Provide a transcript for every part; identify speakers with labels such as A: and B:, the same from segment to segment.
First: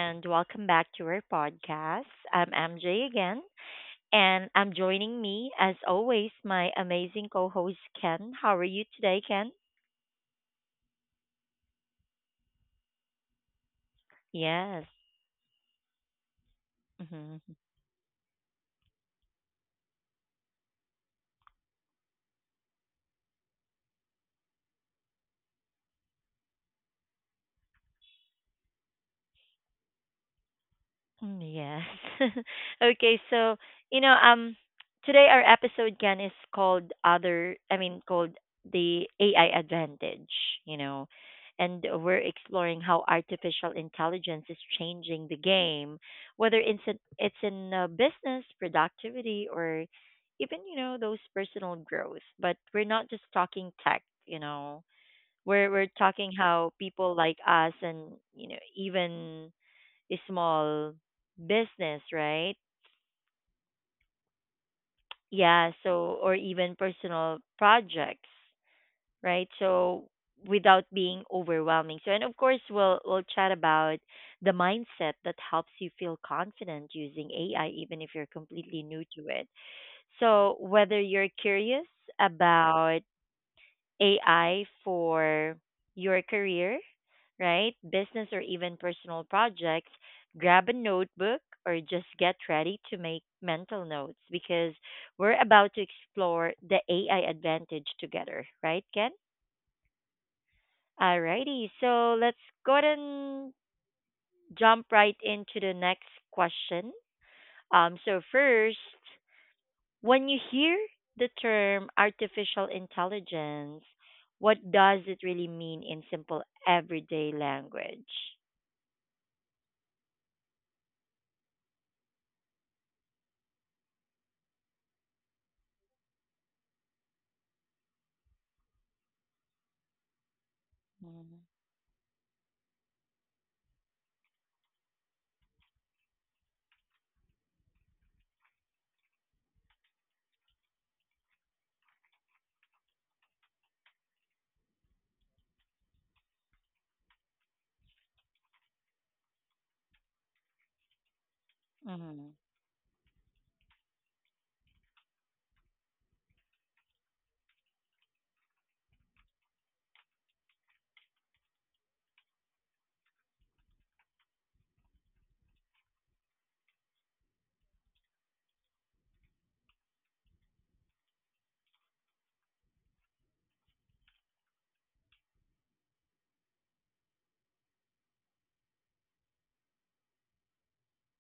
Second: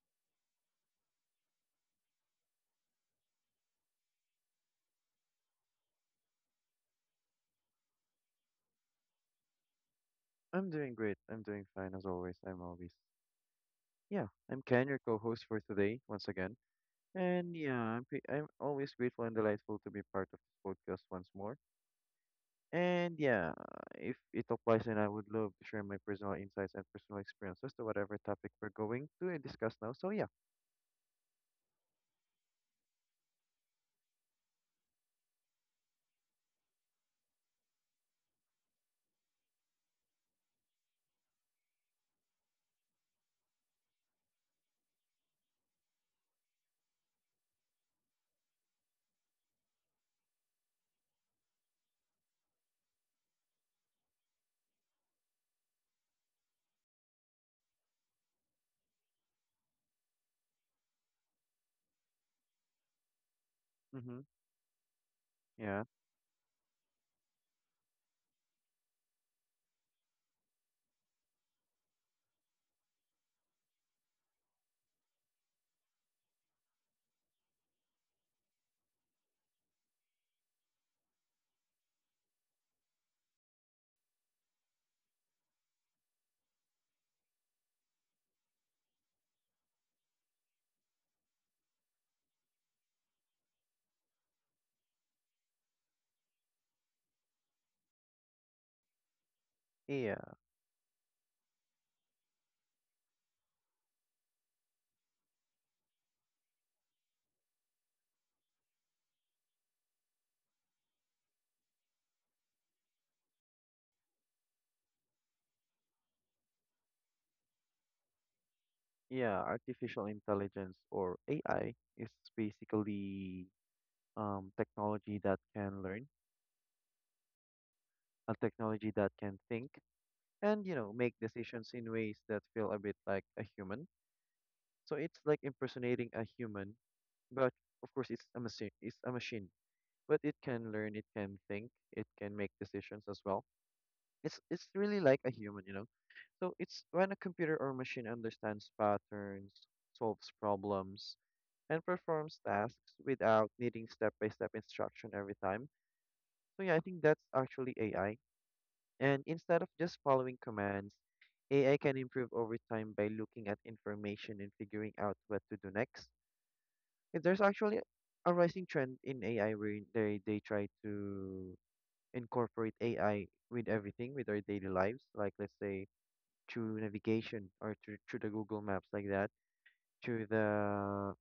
A: and welcome back to our podcast. I'm MJ again, and I'm joining me, as always, my amazing co host, Ken. How are you today, Ken?
B: I'm doing great. I'm doing fine as always. I'm always, yeah, I'm Ken,
A: Yes.
B: your co-host for today once again. And yeah, I'm always grateful and delightful to be part of this podcast once more. And yeah, if it applies, then I would love to share my personal insights and personal experiences to whatever topic we're going to discuss now. So yeah,
A: Mm. Yes. okay, so you know, um, Today our episode again is called the AI advantage. You know, and we're exploring how artificial intelligence is changing the game, whether it's in business, productivity, or even those personal growth. But we're not just talking tech. We're talking how people like us and even small business, right?
B: mm-hmm,
A: Yeah,
B: yeah,
A: so or even personal projects, right? So without being overwhelming. So and of course we'll chat about the mindset that helps you feel confident using AI even if you're completely new to it. So whether you're curious about AI for your career, right? Business or even personal projects, grab a notebook or just get ready to make mental notes because we're about to explore the AI advantage together, right, Ken?
B: yeah,
A: Alrighty, so let's go ahead and jump right into the next question. So first, when you hear the term artificial intelligence, what does it really mean in simple everyday language?
B: yeah. Artificial intelligence or AI is basically technology that can learn, a technology that can think and make
A: Mm-hmm.
B: decisions in ways that feel a bit like a human. So it's like impersonating a human, but of course it's a machine, but it can learn, it can think, it can make decisions as well. It's really like a human, you know. So it's when a computer or machine understands patterns, solves problems, and performs tasks without needing step by step instruction every time. So yeah, I think that's actually AI. And instead of just following commands, AI can improve over time by looking at information and figuring out what to do next. If there's actually a rising trend in AI where they try to incorporate AI with everything, with our daily lives, like let's say through navigation or through the Google Maps like that, through the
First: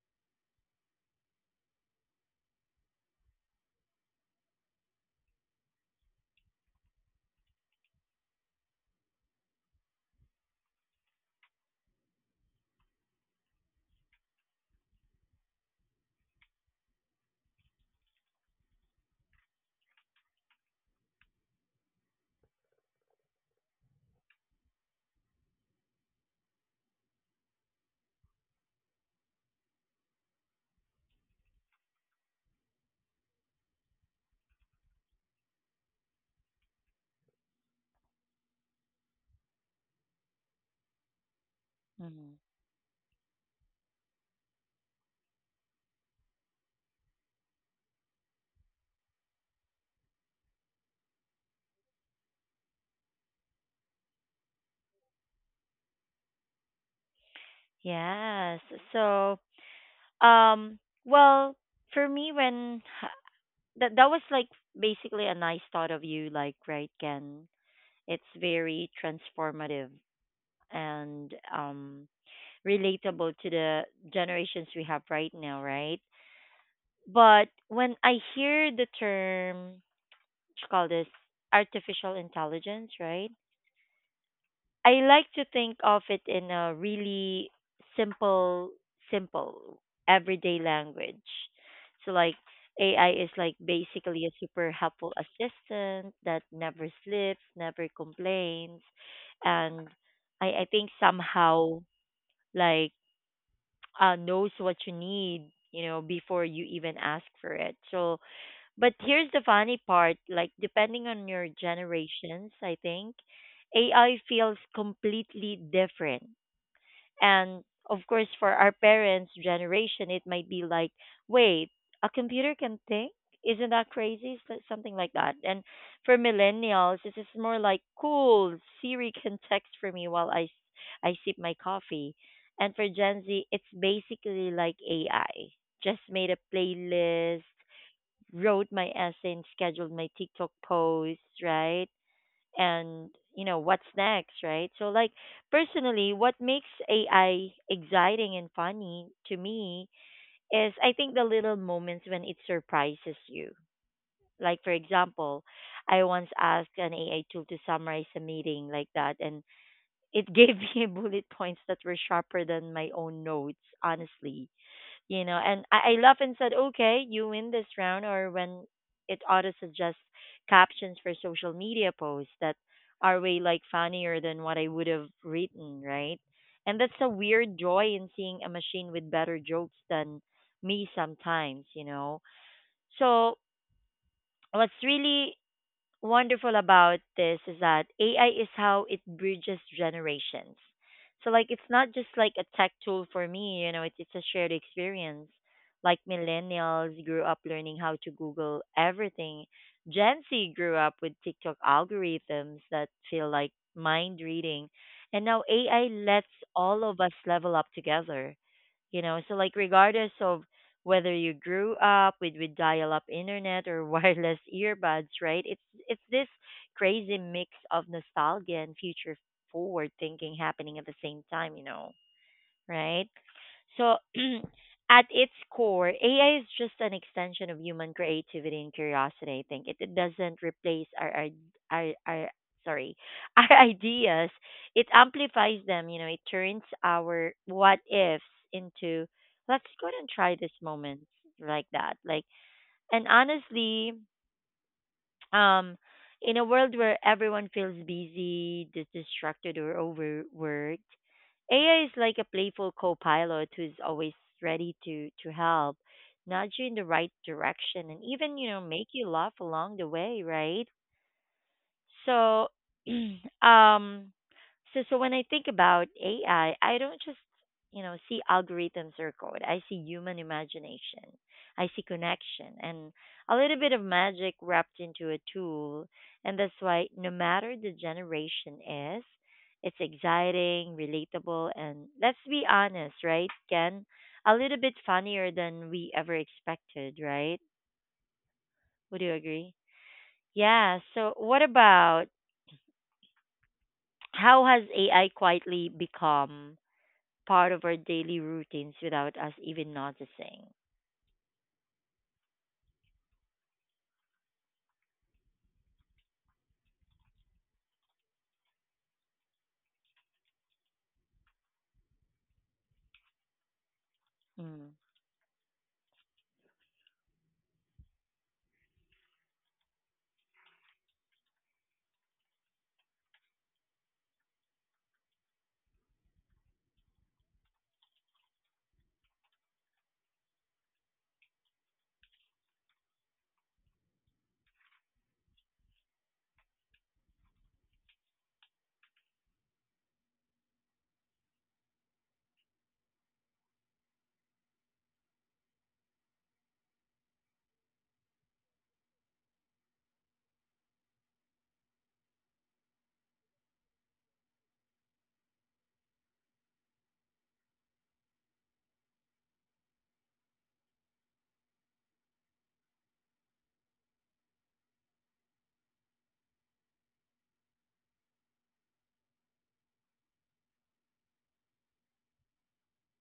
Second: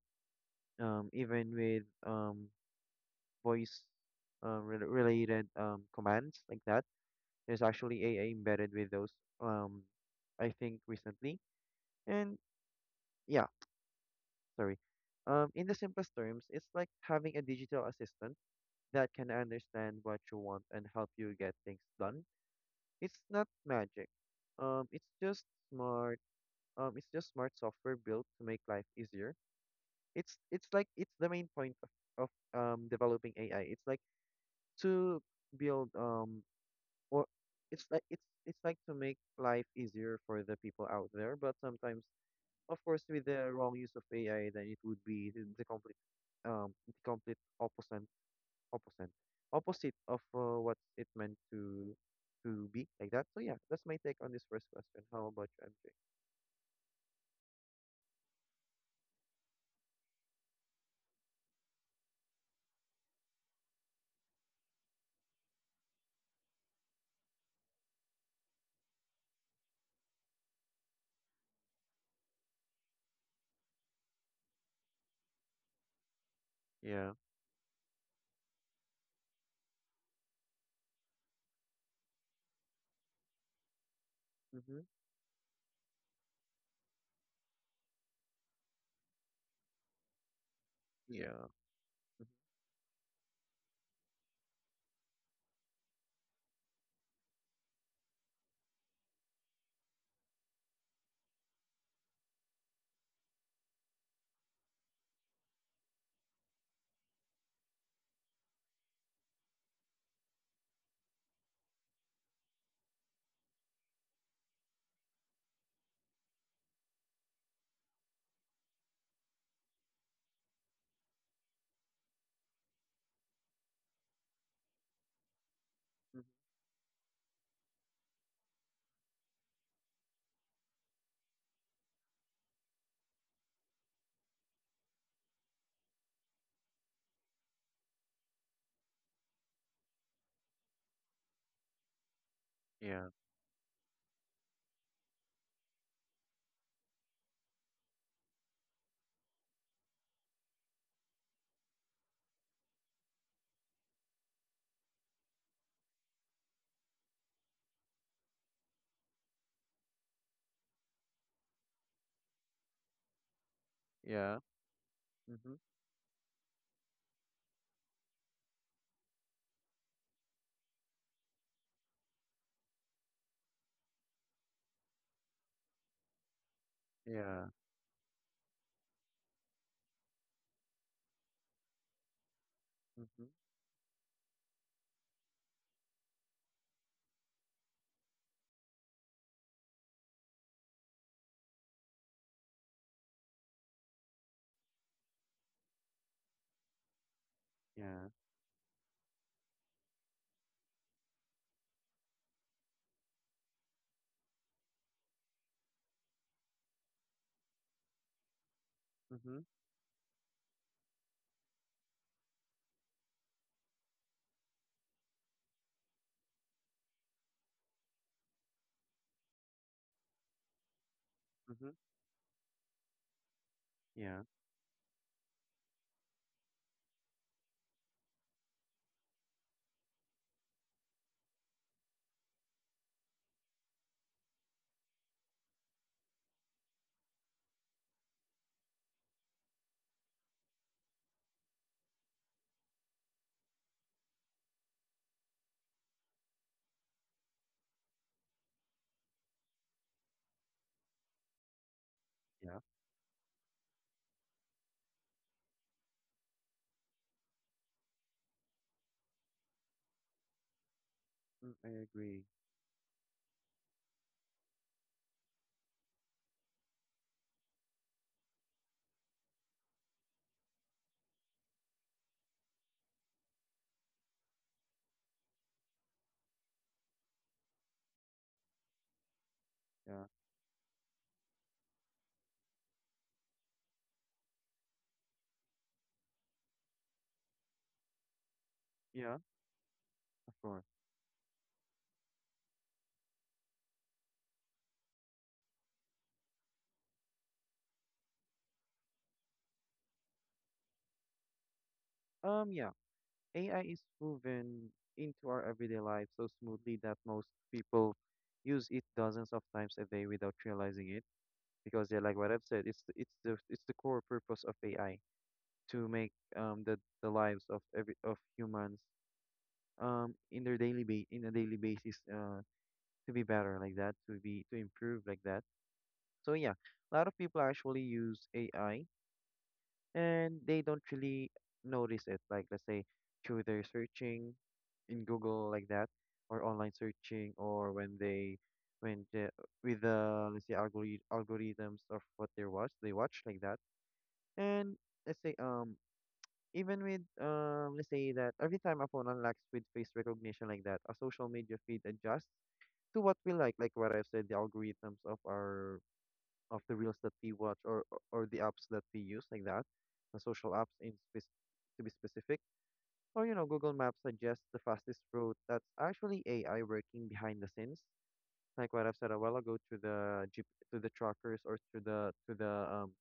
B: even with voice related commands like that. There's actually AI embedded with those, um, I think recently. And yeah, sorry. In the simplest terms, it's like having a digital assistant that can understand what you want and help you get things done. It's not magic. It's just smart. It's just smart software built to make life easier. It's the main point of developing AI. To build um Or it's like to make life easier for the people out there, but sometimes,
A: Hmm.
B: of course, with the wrong use of AI, then it would be the complete opposite, opposite of what it meant to be like that. So yeah, that's my take on this first question. How about you, MJ?
A: Yes. So, um, well, for me, when that was like basically a nice thought of you, like right, Ken. It's very transformative and relatable to the generations we have right now, right?
B: Yeah.
A: But when I hear the term, what you call this artificial intelligence, right?
B: Mhm.
A: I like to think of it in a really simple, simple everyday language.
B: Yeah.
A: So like AI is like basically a super helpful assistant that never sleeps, never complains, and I think somehow like knows what you need, you know, before you even ask for it. So but here's the funny part, like depending on your generations, I think AI feels completely different. And of course for our parents' generation it might be like, wait, a computer can think? Isn't that crazy? Something like that. And for
B: Mhm.
A: millennials, it's just more like, cool, Siri can text for me while I sip my coffee. And for Gen Z, it's basically like AI just made a playlist, wrote my essay, and scheduled my TikTok posts, right?
B: Yeah.
A: And you know what's next, right? So like personally, what makes AI exciting and funny to me is I think the little moments when it surprises you. Like for example, I once asked an AI tool to summarize a meeting like that, and it gave me bullet points that were sharper than my own notes,
B: Yeah.
A: honestly. You know,
B: Mhm.
A: and I laughed and said, okay, you win this round. Or when it auto suggests captions for social media posts that are way like funnier than what I would have written, right? And that's a
B: Yeah.
A: weird joy in seeing a machine with better jokes than me sometimes, you know.
B: Mhm.
A: So what's really wonderful about this is that AI is how it bridges generations. So like it's not just like a tech tool for me, you know, it's a shared experience. Like millennials grew up learning how
B: Yeah.
A: to Google everything. Gen Z grew up with TikTok algorithms that feel like mind reading. And now AI lets all of us level up together, you know. So
B: Mhm,
A: like regardless of whether you grew up with dial-up internet or wireless earbuds, right? It's this crazy mix of nostalgia and future forward thinking happening at the same
B: mhm,
A: time, you
B: mhm.
A: know, right? So,
B: Yeah.
A: at its core, AI is just an extension of human creativity and curiosity. I think it doesn't replace our, our sorry, our ideas. It amplifies them. You know, it turns our what ifs into let's go and try this moment, like that. And honestly, Um, in a world where everyone feels busy, distracted, or overworked, AI is like a
B: Yeah.
A: playful co-pilot who's always ready to help, nudge you in the right direction, and even you know make you laugh along the way, right?
B: Mm, I agree.
A: So, um, so when I think about AI, I don't just you know see algorithms or code. I see human imagination. I see connection and a little bit of magic wrapped into a tool. And that's why no matter the generation is, it's
B: Yeah.
A: exciting, relatable, and let's be honest, right, Ken? A little bit funnier than we ever expected, right? Would you
B: Yeah,
A: agree?
B: of course.
A: Yeah. So, what about how has AI quietly become part of our daily routines without us even noticing?
B: Yeah. AI is woven into our everyday life so smoothly that most people use it dozens of times a day without realizing it, because yeah, like what I've said, it's the core purpose of
A: Mm.
B: AI to make the lives of every of humans in their in a daily basis to be better like that, to be to improve like that. So yeah, a lot of people actually use AI and they don't really notice it. Like let's say through their searching in Google like that, or online searching, or when they when the, with the, let's say, algorithms of what they watch like that. And let's say even with let's say that every time a phone unlocks with face recognition like that, a social media feed adjusts to what we like what I've said, the algorithms of our of the reels that we watch or the apps that we use like that, the social apps in spec- to be specific, or you know Google Maps suggests the fastest route. That's actually AI working behind the scenes, like what I've said a while ago, to the Jeep, to the trackers or to the to the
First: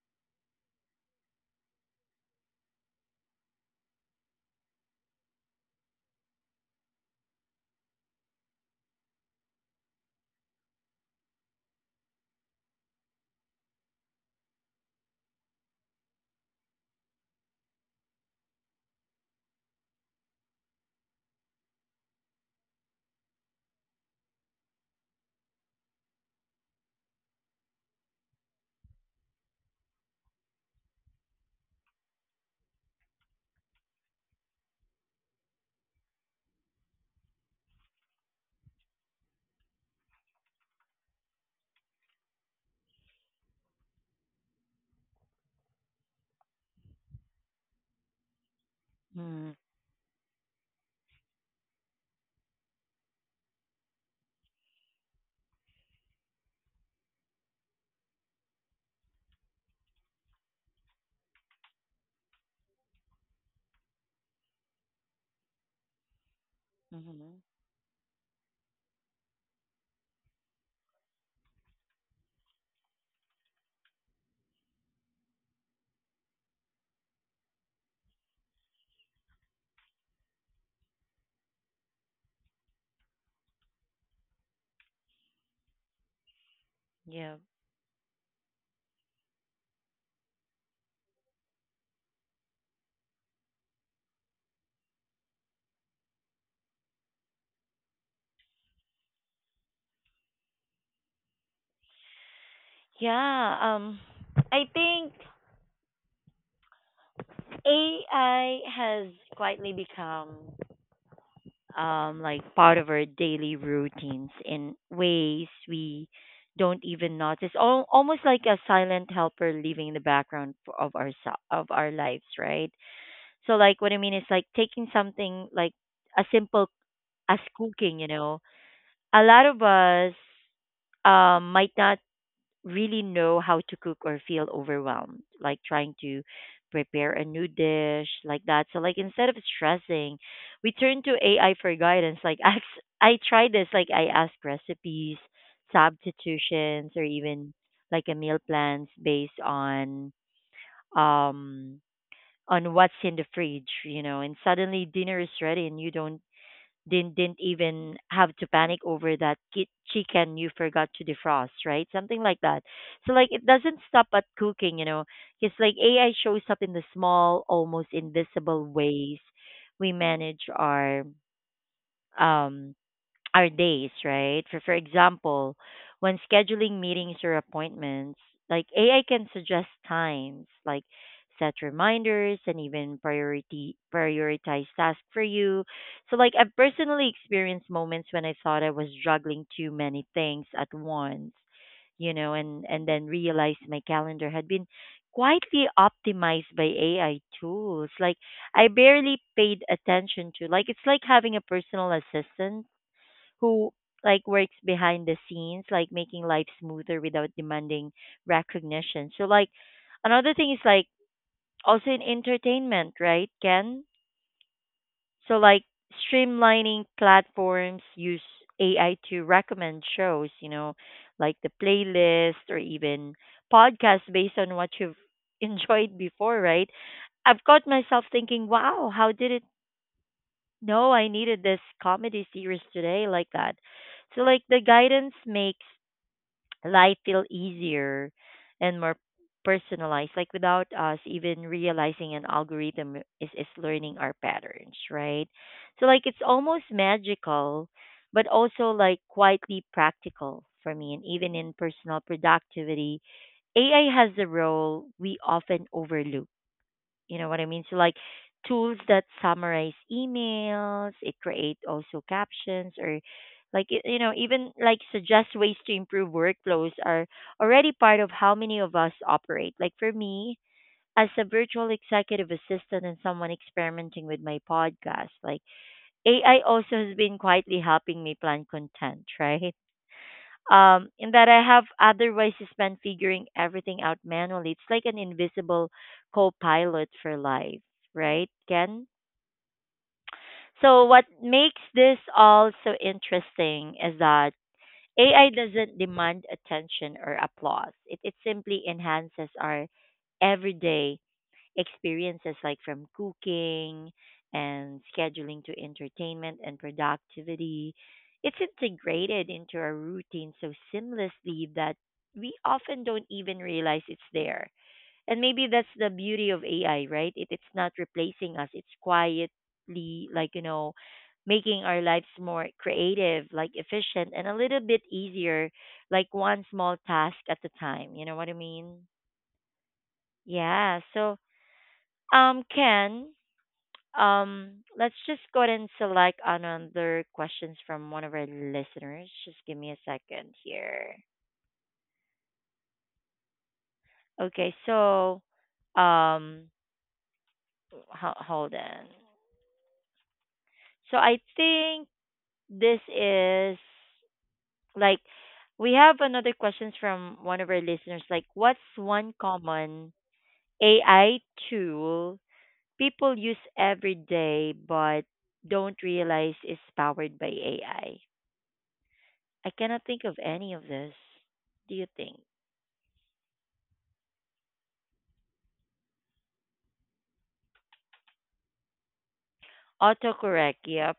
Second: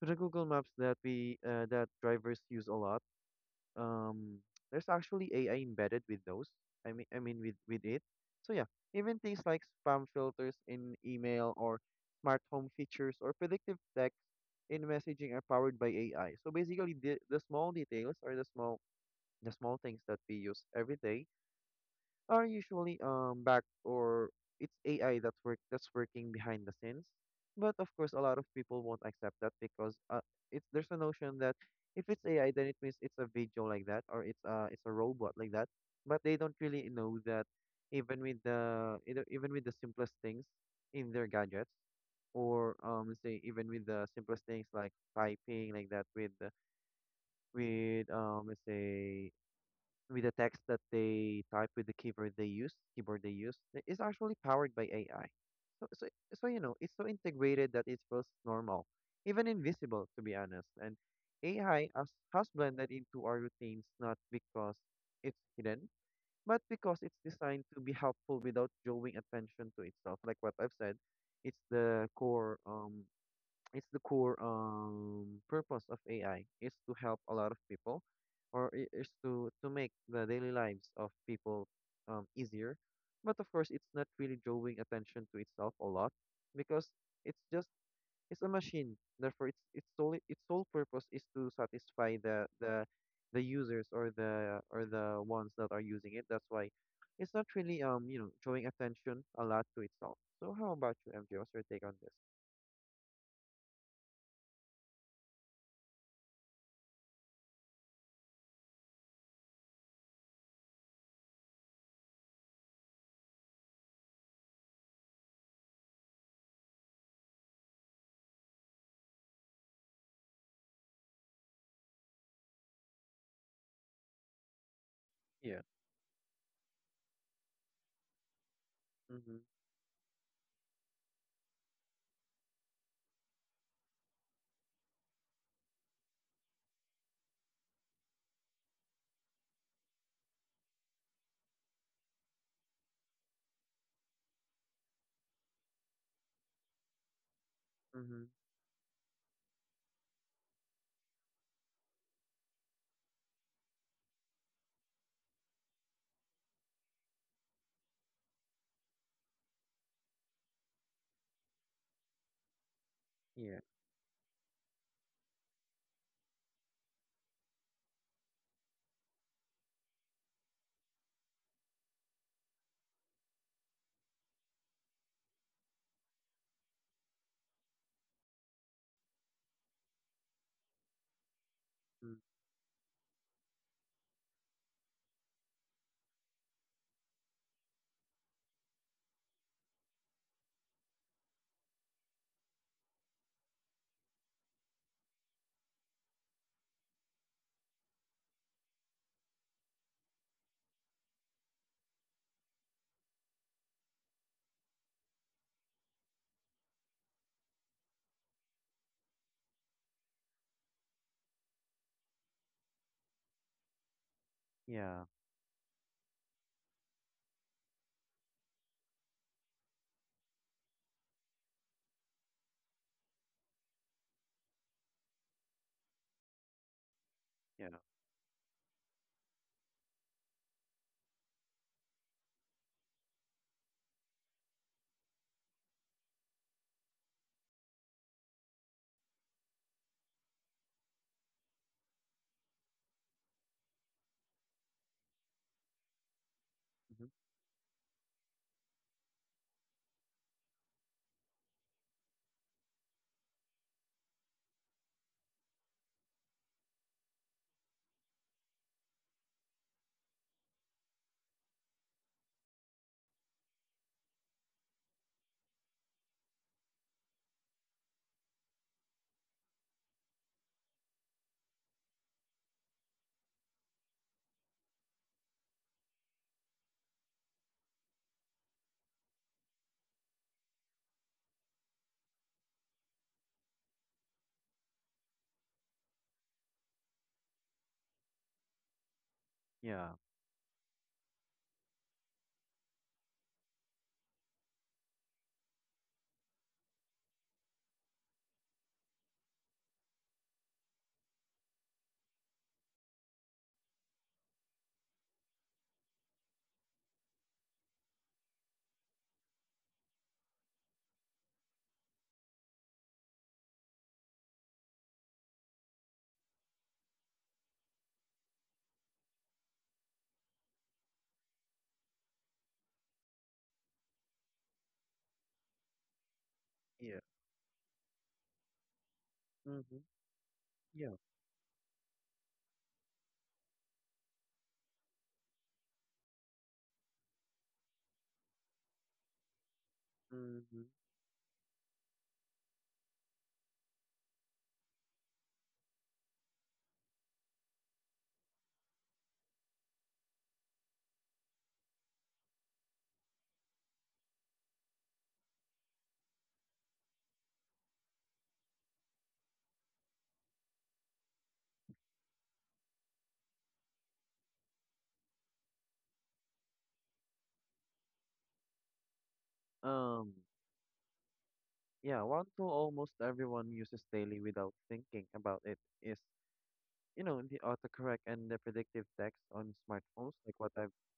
B: to the Google Maps that we that drivers use a lot. Um, there's actually AI embedded with those. I mean with it. So yeah, even things like spam filters in email or smart home features or predictive tech in messaging are powered by AI. So basically, the small details or the small things that we use every day are usually back or it's AI that's working behind the scenes. But of course, a lot of people won't accept that because it's there's a notion that if it's AI, then it means it's a video like that or it's a robot like that. But they don't really know that even with the, you know, even with the simplest things in their gadgets, or let's say even with the simplest things like typing like that, with the- with let's say
A: Mm-hmm.
B: with the text that they type with the keyboard they use is actually powered by AI. So so so you know it's so integrated that it feels normal, even invisible to be honest. And AI has blended into our routines, not because it's hidden, but because it's
A: Mm-hmm.
B: designed to be helpful without drawing attention to itself. Like what I've said, it's the core um it's the core purpose of AI is to help a lot of people, is to make the daily lives of people easier, but of course it's not really drawing attention to itself a lot because
A: Yeah.
B: it's just it's a machine, therefore it's sole its sole purpose is to satisfy the users or the ones that are using it. That's why it's not really, you know, drawing attention a lot to itself. So how about you, MJ? What's your take on this?
A: Yeah. I think AI has quietly become like part of our daily routines in ways we don't even notice. Almost like a silent helper living in the background of our lives, right? So like what I mean is like taking something
B: Yeah.
A: like a simple as cooking, you know. A
B: Mhm.
A: lot of us might not really know how to cook or feel overwhelmed, like trying to prepare a new dish like that. So like instead of stressing, we turn to AI for guidance. Like I try this, like I ask recipes, substitutions, or even like a
B: Mhm.
A: meal plans based on um what's in the fridge, you know, and suddenly dinner is ready and you don't didn't even have to panic over that chicken you forgot to defrost, right? Something like that. So like it
B: Yeah.
A: doesn't stop at cooking, you know. It's like AI shows up in the small, almost invisible ways we manage um our days, right? For example, when scheduling meetings or appointments, like AI can suggest times, like set
B: Mm.
A: reminders and even priority prioritize tasks for you. So like I've personally experienced moments when I thought I was juggling too many things at once, you know, and then realized my calendar had been quietly optimized by AI tools, like I barely paid attention to. Like it's like having a personal assistant who like works behind the scenes, like making life smoother without demanding recognition. So like another thing is like also in entertainment, right, Ken?
B: Yeah.
A: So like streamlining platforms use AI to recommend shows, you know, like the playlist or even podcasts based on what you've enjoyed before, right? I've caught
B: Yeah.
A: myself thinking, wow, how did it no, I needed this comedy series today like that. So like the guidance makes life feel easier and more personalized, like without us even realizing an algorithm is learning our patterns, right? So like it's almost
B: Hmm.
A: magical, but also like quietly practical for me. And even in personal productivity, AI has a role we often overlook, you know what I mean? So like tools that summarize emails, it create also captions, or like you know even like suggest ways to improve workflows are already part of how many of us operate. Like for me, as a virtual executive assistant and someone experimenting with my podcast, like AI also has been quietly helping me plan content, right? In that I have otherwise spent figuring everything out manually. It's like an invisible co pilot for life, right, Ken?
B: Yeah.
A: So, what makes this all so interesting is that AI doesn't demand attention or applause, it simply enhances our everyday experiences, like from cooking and scheduling to entertainment and productivity. It's integrated into our routine so seamlessly that we often don't even realize it's there. And maybe that's the beauty of AI, right? It's not replacing us, it's quietly, like, you know, making our lives more creative, like efficient, and a little bit easier, like one small
B: Yeah.
A: task at a time. You know what I mean?
B: Hmm.
A: Yeah.
B: Yeah.
A: So, Ken, let's just go ahead and select another questions from one of our listeners. Just give me a second
B: Hmm.
A: here. Okay, so um, hold on. So I think this is like we have another questions from one of our listeners. Like, what's one common AI tool people use every day but don't realize is powered by AI? I cannot think
B: Um,
A: of any of this. Do you
B: yeah,
A: think?
B: one tool almost everyone uses daily without thinking about it is, you know, the autocorrect and the predictive text on smartphones, like what
A: Autocorrect.
B: I've,
A: Yep.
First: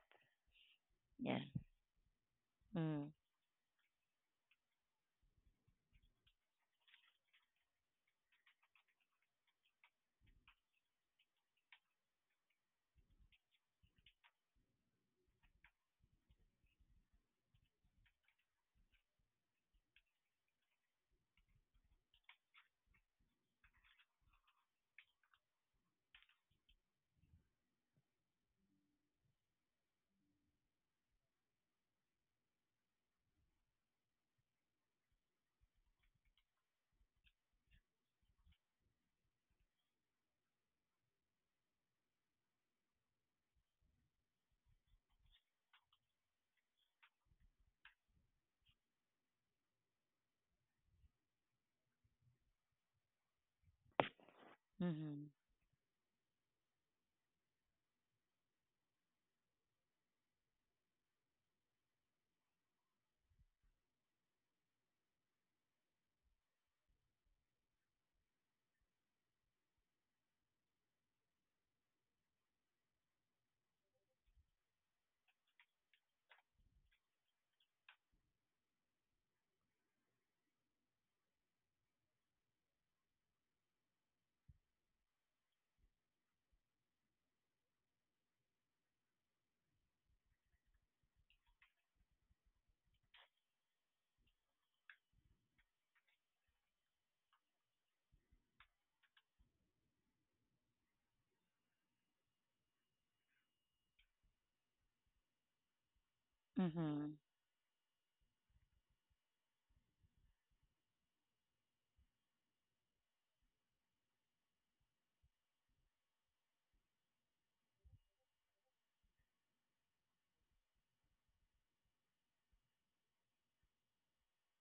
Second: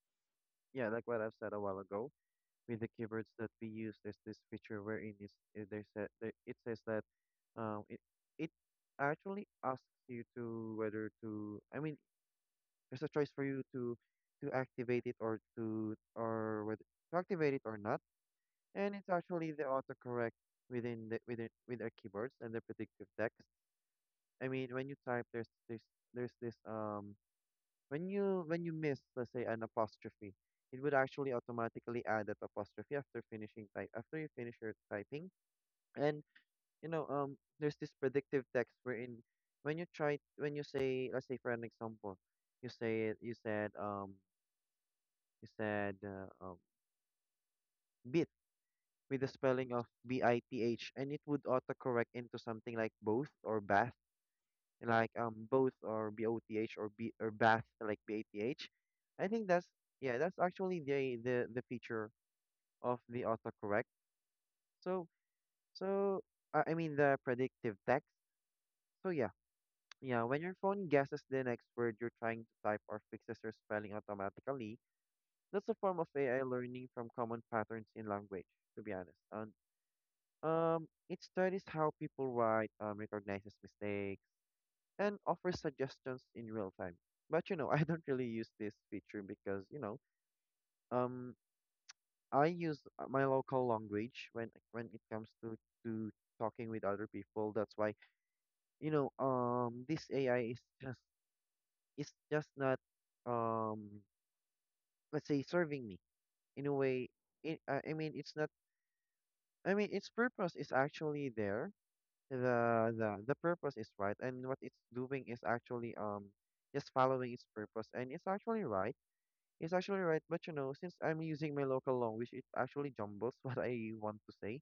B: yeah, like what I've
A: Yeah.
B: said a while ago. With the
A: Mm.
B: keywords that we use, there's this feature wherein it's, it, there's a, there, it says that um, it, it actually asks you to whether to, I mean, there's a choice for you to activate it or to activate it or not. And it's actually the autocorrect with our keyboards and the predictive text. I mean, when you type, there's this when you miss, let's say, an apostrophe, it would actually automatically add that apostrophe after you finish your typing. And you know, there's this predictive text, wherein when you say, let's say for an example, you say you said bit with the spelling of BITH, and it would autocorrect into something like both or bath, like
A: Mhm.
B: both or both, or B or bath, like bath. I think that's, yeah, that's actually the feature of the autocorrect. So so I mean the predictive text. So yeah. Yeah, when your phone guesses the next word you're trying to type or fixes your spelling automatically, that's a form of AI learning from common patterns in language, to be honest. On it studies how people write, recognizes mistakes, and offers suggestions in real time. But you know, I don't really use this feature because you know, um, I use my local language when it comes to to talking with other people. That's why you know, this AI is just not, um, let's say, serving me in a way.
A: Mhm.
B: It, I mean, it's not. I mean, its purpose is actually there, the purpose is right, and what it's doing is actually just following its purpose, and it's actually right. But you know, since I'm using my local language, it actually jumbles what I want to say.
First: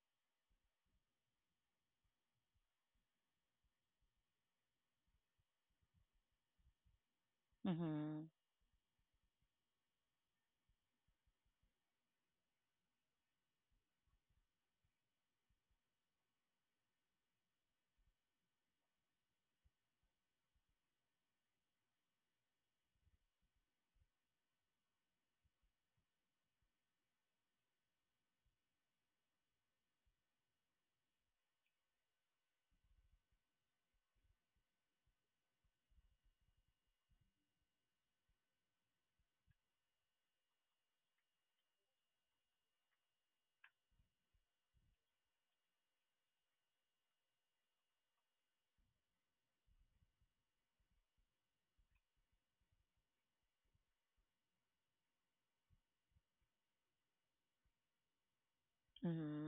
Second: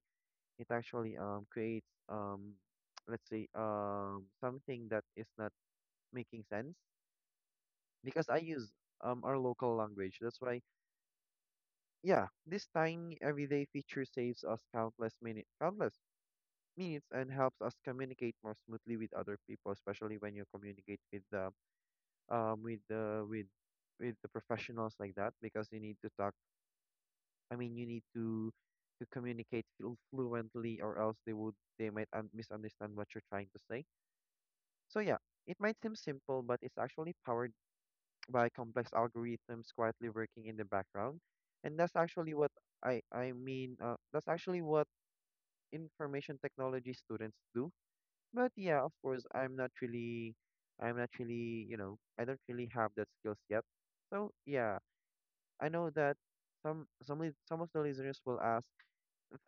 B: It actually creates let's say something that is not making sense,
A: Mhm.
B: because I use our local language. That's why, yeah, this tiny everyday feature saves us countless minutes, countless means, and helps us communicate more smoothly with other people, especially when you communicate with the um with the with with the professionals like that, because you need to talk. I mean, you need to communicate fluently, or else they would, they might misunderstand what you're trying to say. So yeah, it might seem simple, but it's actually powered by complex algorithms quietly working in the background, and that's actually what I mean. That's actually what information technology students do. But yeah, of course, I'm not really, you know, I don't really have that skills yet. So yeah, I know that some of the listeners will ask,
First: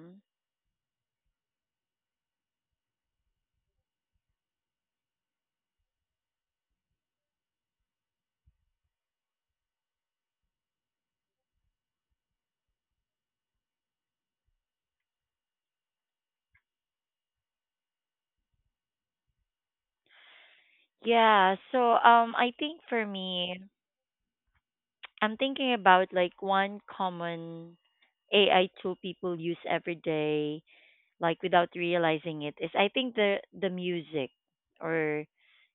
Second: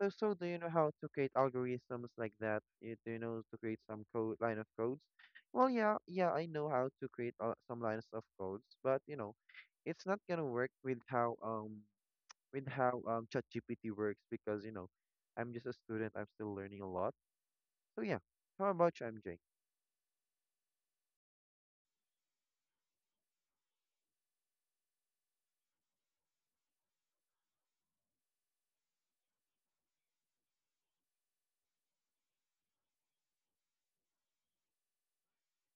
B: so do you know how to create algorithms like that? Do you know to create some code, line of codes? Well, yeah, I know how to create some lines of codes, but you know, it's not gonna work with how ChatGPT works because you know, I'm just a student, I'm still learning a lot. So yeah, how about you, MJ?
A: Yeah. So I think for me, I'm thinking about like one common AI tool people use every day, like without realizing it, is I think the music or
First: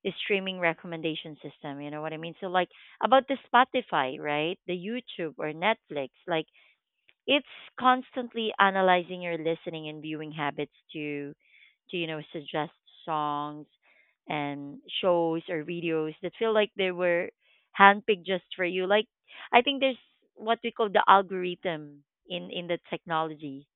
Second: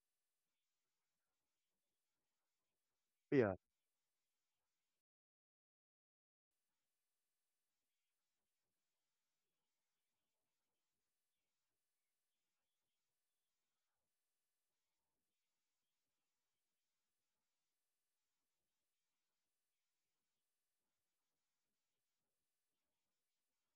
A: the streaming recommendation system. You know what I mean? So like about the
B: Yeah.
A: Spotify, right? The YouTube or Netflix, like it's constantly analyzing your listening and viewing habits to you know suggest songs and shows or videos that feel like they were handpicked just for you. Like I think there's what we call the algorithm in the technology.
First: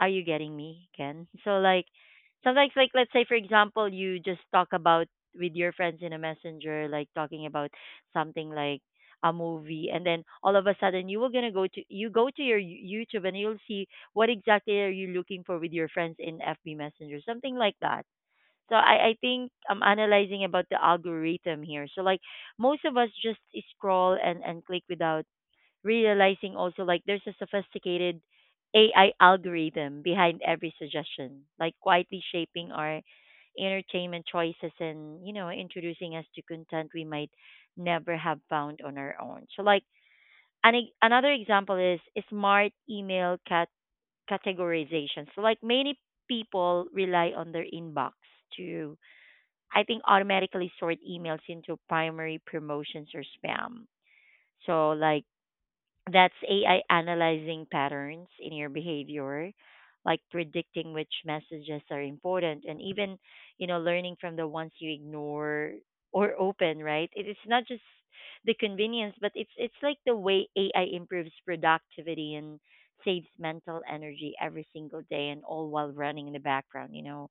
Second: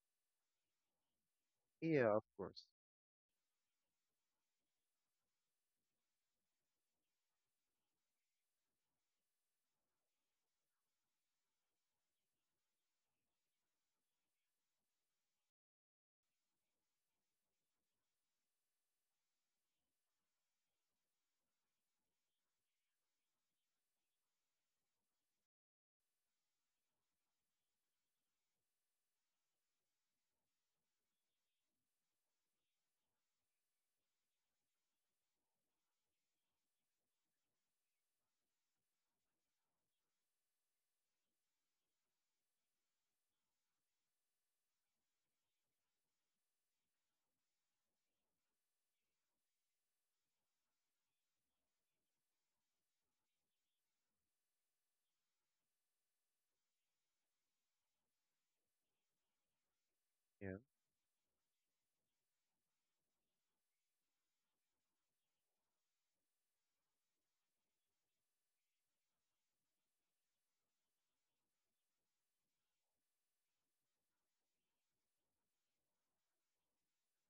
A: Are you getting me, Ken? So like
B: Yeah, of course.
A: sometimes, like let's say for example, you just talk about with your friends in a messenger, like talking about something like a movie, and then all of a sudden you were gonna go to you go to your YouTube and you'll see what exactly are you looking for with your friends in FB Messenger, something like that. So I think I'm analyzing about the algorithm here. So like most of us just scroll and click without realizing also, like there's a sophisticated AI algorithm behind every suggestion, like quietly shaping our entertainment choices and, you know, introducing us to content we might never have found on our own. So like another example is smart email categorization. So like many people rely on their inbox to, I think, automatically sort emails into primary, promotions, or spam. So like that's AI analyzing patterns in your behavior, like
B: Yeah,
A: predicting which messages are important and even, you know, learning from the ones you ignore or open, right? It is not just the convenience, but it's like the way AI improves productivity and saves mental energy every single day, and all while running in the background, you know.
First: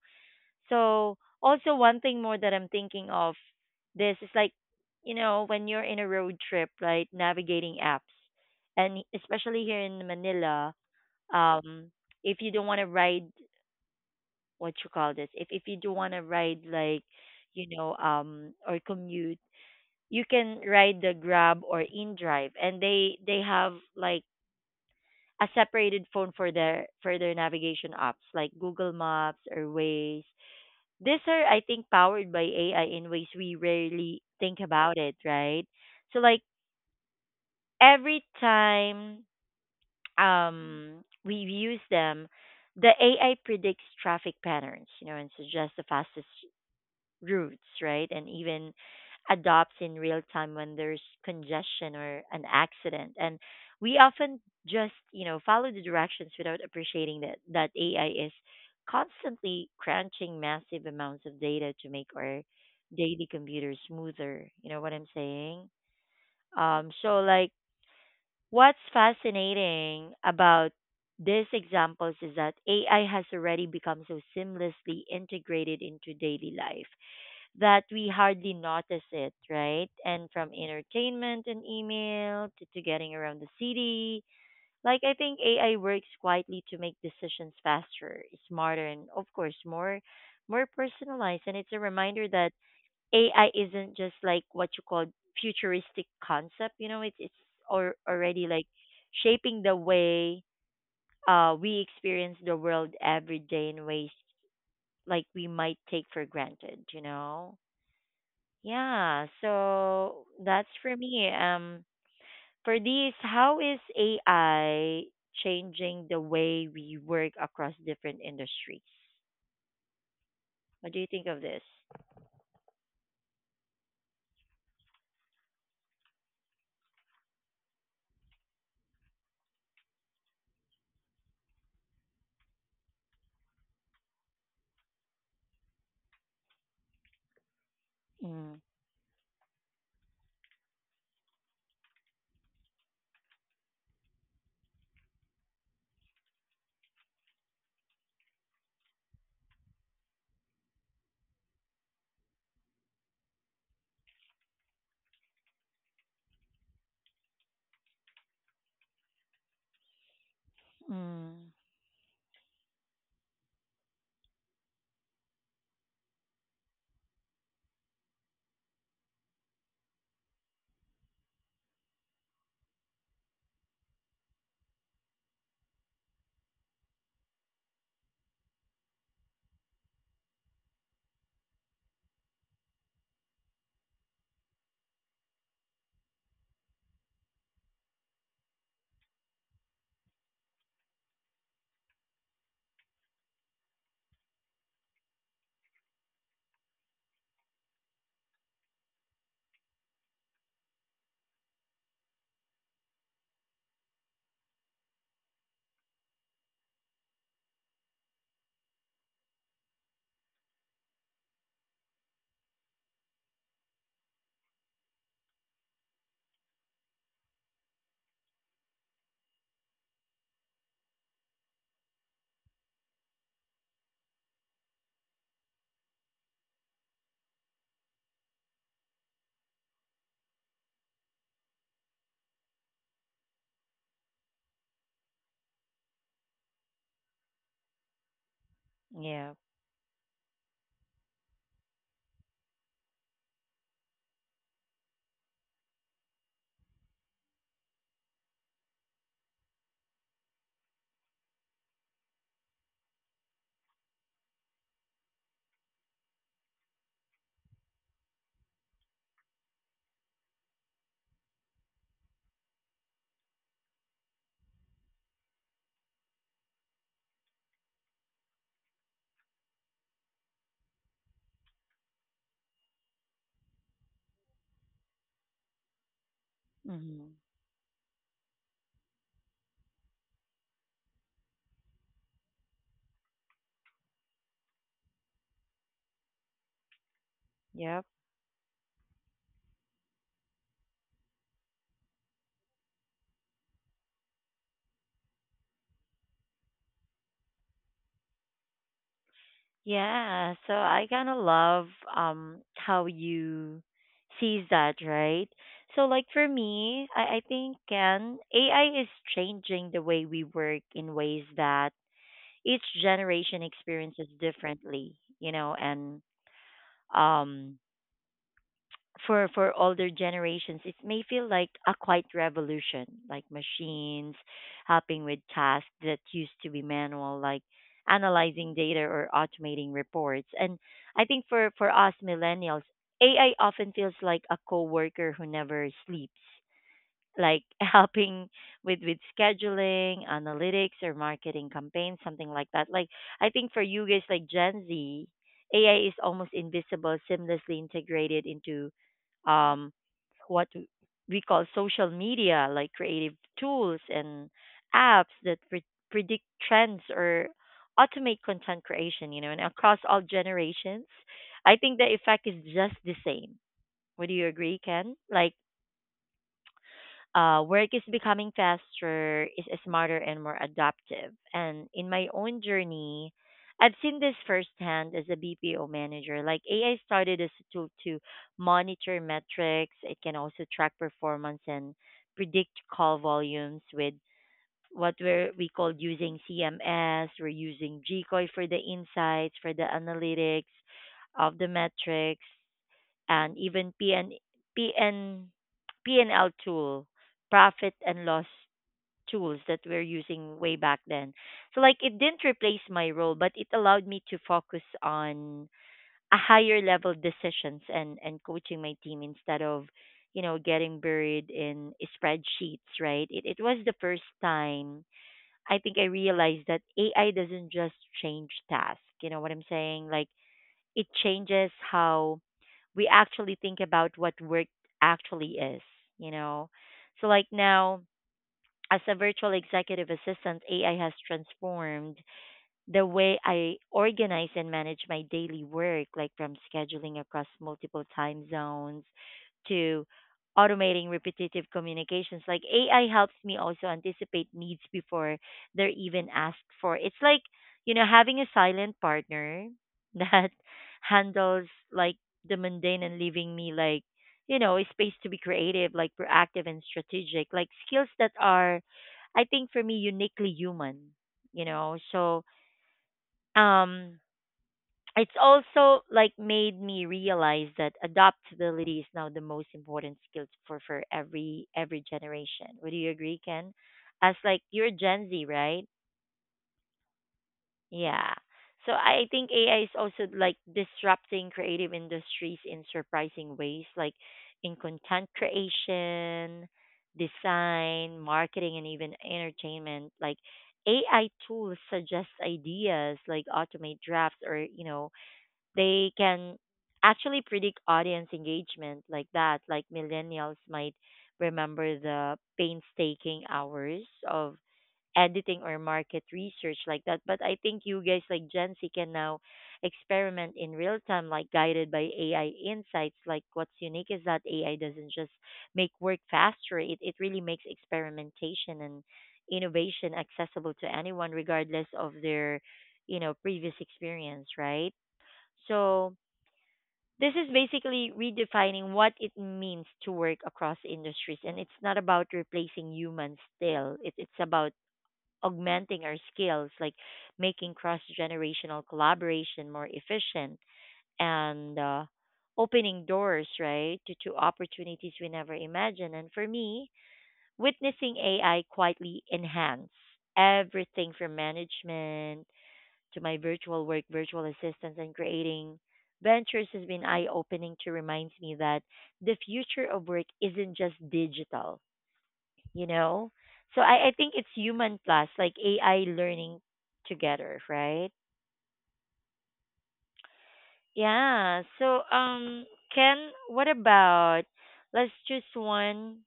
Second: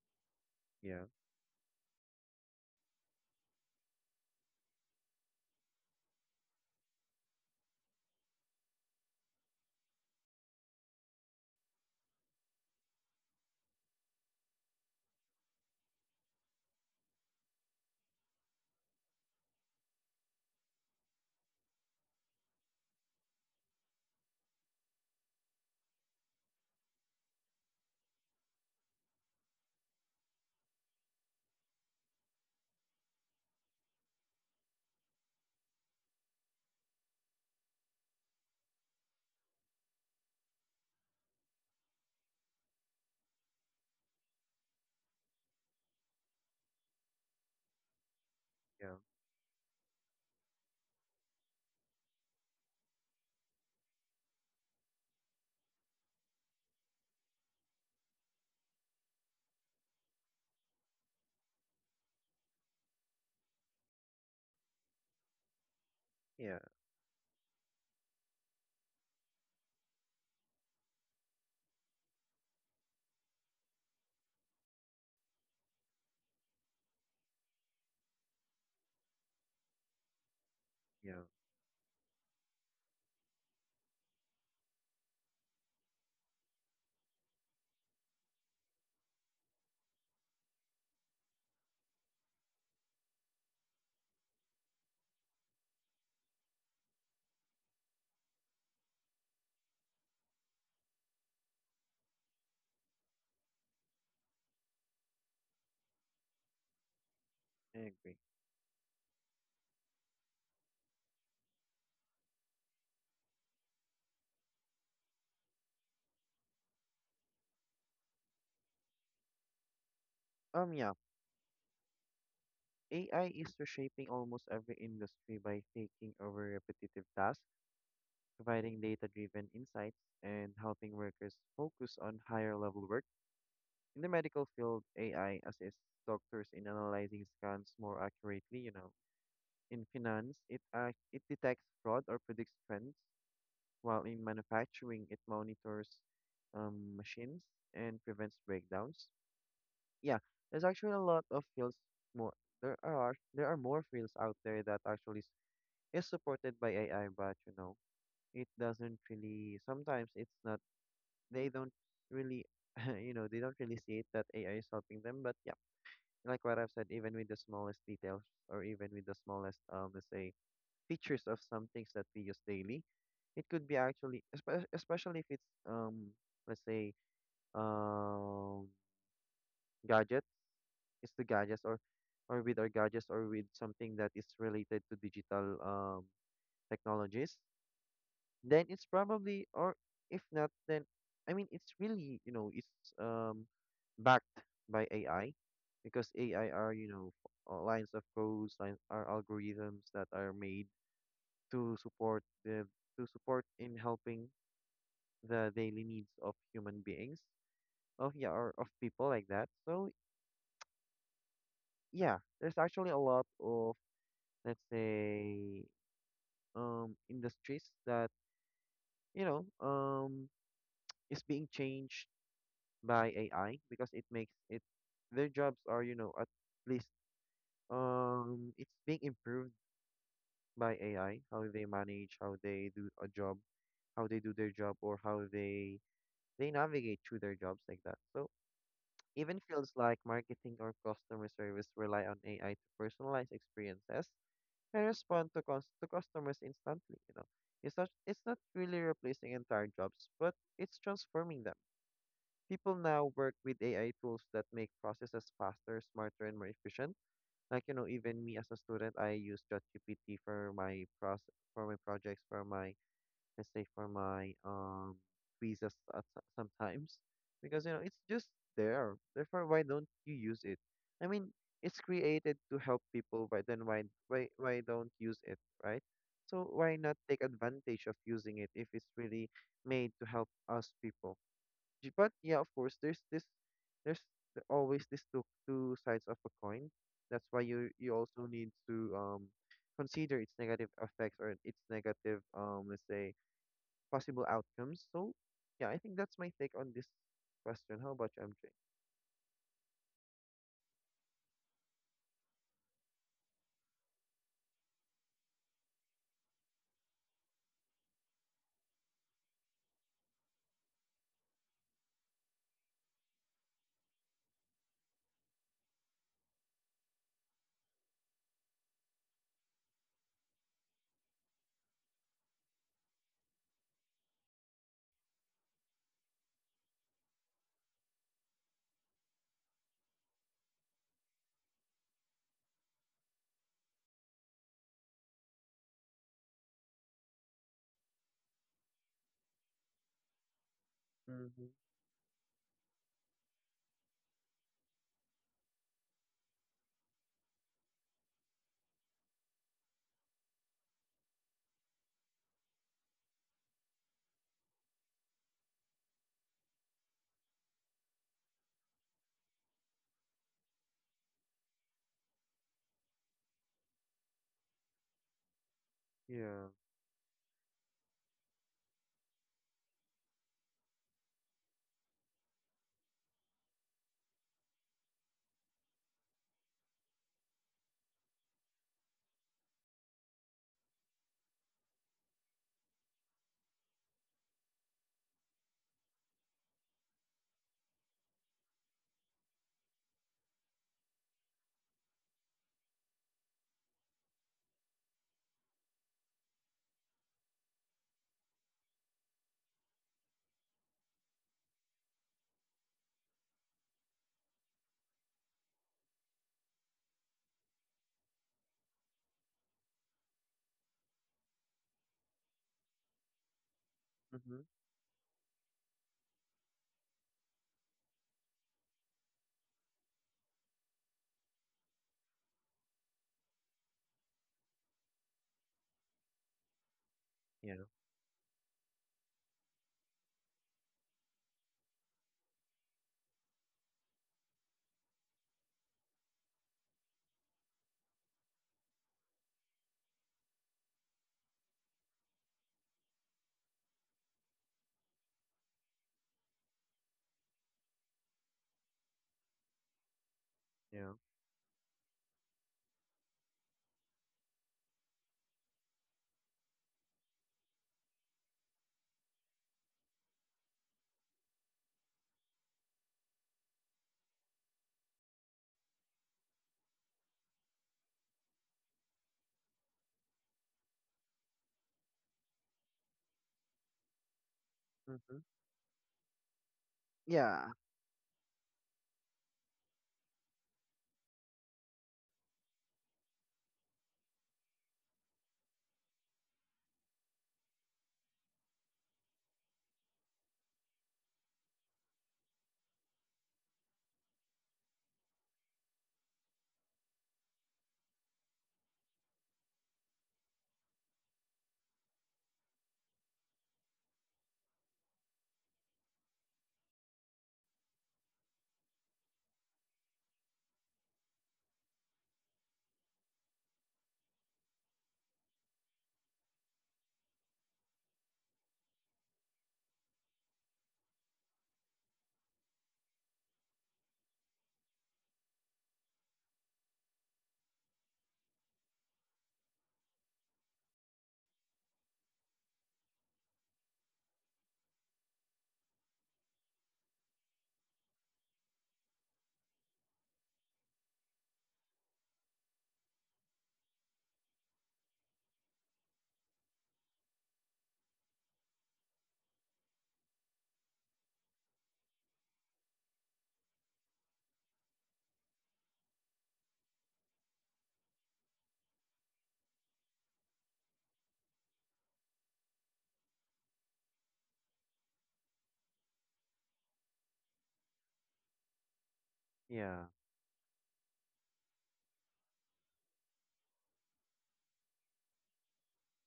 B: yeah,
A: So also one thing more that I'm thinking of, this is like, you know, when you're in a road trip, right, navigating apps and especially here in Manila, um, if you don't want to ride, what you call this, if you do want to ride, like, you know, or commute, you can ride the Grab or InDrive, and they have like a separated phone for their navigation apps like Google Maps or Waze. These are, I think, powered by AI in ways we rarely think about it, right? So, like, every time we use them, the AI predicts traffic patterns, you know, and suggests the fastest routes, right? And even
B: yeah,
A: adopts in real time when there's congestion or an accident. And we often just, you know, follow the directions without appreciating that AI is constantly crunching massive amounts of data to make our daily computer smoother. You know what I'm saying?
B: yeah,
A: So like what's fascinating about these examples is that AI has already become so seamlessly integrated into daily life that we hardly notice it, right? And from
B: yeah.
A: entertainment and email to getting around the city. Like, I think AI works quietly to make decisions faster, smarter, and of course, more personalized. And it's a reminder that AI isn't just, like, what you call futuristic concept, you know, it's or already, like, shaping the way we experience the world every day in ways like we might take for granted, you know?
B: I agree.
A: Yeah, so that's for me. For these, how is AI changing the way we work across different industries?
B: Um,
A: What
B: yeah,
A: do you think of this?
B: AI is reshaping almost every industry by taking over repetitive tasks, providing data-driven insights, and helping workers focus on higher-level work. In the medical field, AI assists doctors in analyzing scans more accurately,
A: Mm,
B: you know. In finance, it detects fraud or predicts trends, while in manufacturing, it monitors machines and prevents breakdowns. Yeah, there's actually a lot of fields more, there are more fields out there that actually is supported by AI, but you know, it doesn't really, sometimes it's not, they
A: mm,
B: don't really you know, they don't really see it that AI is helping them, but yeah, like what I've said, even with the smallest details or even with the smallest let's say features of some things that we use daily, it could be actually especially if it's let's say um gadgets, is to gadgets or with our gadgets or with something that is related to digital technologies, then it's probably, or if not, then I mean it's really, you know, it's backed by AI, because AI are, you know, lines of codes, lines are algorithms that are made to support the, to support in helping the daily needs of human beings. Of yeah, or of people like that. So yeah, there's actually a lot of, let's say, industries that, you know, is being changed by AI, because it makes it, their jobs are, you know, at least, it's being improved by AI, how they manage, how they do a job, how they do their job, or how they navigate through their jobs like that. So
A: yeah.
B: even fields like marketing or customer service rely on AI to personalize experiences, I respond to, to customers instantly, you know. It's not really replacing entire jobs, but it's transforming them. People now work with AI tools that make processes faster, smarter, and more efficient. Like, you know, even me as a student, I use ChatGPT for my process, for my projects, for my, let's say, for my quizzes at sometimes, because you know it's just there. Therefore, why don't you use it? I mean, it's created to help people, right? Then why don't use it, right? So why not
A: Mm,
B: take advantage of using it if it's really made to help us people? But yeah, of course, there's always this two sides of a coin. That's why you,
A: yep.
B: you also need to consider its negative effects or its negative, let's say, possible outcomes. So, yeah, I think that's my take on this question. How about you, MJ?
A: Yeah. So I kind of love how you sees that, right? So like for me, I think can AI is changing the way we work in ways that each generation experiences differently, you know, and um, for older generations, it may feel like a quiet revolution, like machines helping with tasks that used to be manual, like analyzing data or automating reports. And I think for us millennials, AI often feels like a coworker who never sleeps, like helping with scheduling, analytics, or
B: Mm-hmm.
A: marketing campaigns, something like that. Like I think for you guys, like Gen Z, AI is almost invisible, seamlessly integrated into um what we call social media, like creative tools and apps that predict trends or automate content creation. You know, and across all generations, I think the effect is just the same. Would you agree, Ken? Like
B: Yeah.
A: work is becoming faster, is smarter and more adaptive. And in my own journey, I've seen this firsthand as a BPO manager. Like AI started as a tool to monitor metrics. It can also track performance and predict call volumes with what we called using CMS. We're using GCOI for the insights, for the analytics of the metrics and even PN, PN, PNL tool, profit and loss tools that we're using way back then. So like it didn't replace my role, but it allowed me to focus on a higher level decisions and coaching my team instead of, you know, getting buried in spreadsheets, right? It was the first
B: Mm-hmm.
A: time I think I realized that AI doesn't just change tasks, you know what I'm saying? Like it changes how we actually think about what work actually is, you know. So like
B: Yeah,
A: now, as a virtual executive assistant, AI has transformed the way I organize and manage my daily work, like from scheduling across multiple time zones to automating repetitive communications. Like AI helps me also anticipate needs before they're even asked for. It's like, you know, having a silent partner that
B: yeah.
A: handles like the mundane and leaving me, like, you know, a space to be creative, like proactive and strategic, like skills that are, I think, for me, uniquely human, you know. So um it's also like made me realize that adaptability is now the most important skill for every generation. Would you agree, Ken? As like you're Gen Z,
B: Mm-hmm.
A: right?
B: Yeah.
A: Yeah. So I think AI is also like disrupting creative industries in surprising ways, like in content creation, design, marketing, and even entertainment. Like AI tools suggest ideas, like automate drafts, or you know, they can actually predict audience engagement like that. Like millennials might remember the painstaking hours of editing or market research like that. But I think you guys, like Gen Z, can now experiment in real time, like guided by AI insights. Like what's unique is that AI doesn't just make work faster. It really makes experimentation and innovation accessible to anyone regardless of their, you know, previous experience, right? So this is basically redefining what it means to work across industries. And it's not about replacing humans still, it's about augmenting our skills, like making cross generational collaboration more efficient, and opening doors, right, to opportunities we never imagined. And for me, witnessing AI quietly enhance everything from management to my virtual work, virtual assistants, and creating ventures has been eye opening to remind me that the future of work isn't just digital, you know? So I think it's human plus, like AI learning together, right?
B: Yeah.
A: Yeah. So, Ken, what about, let's choose one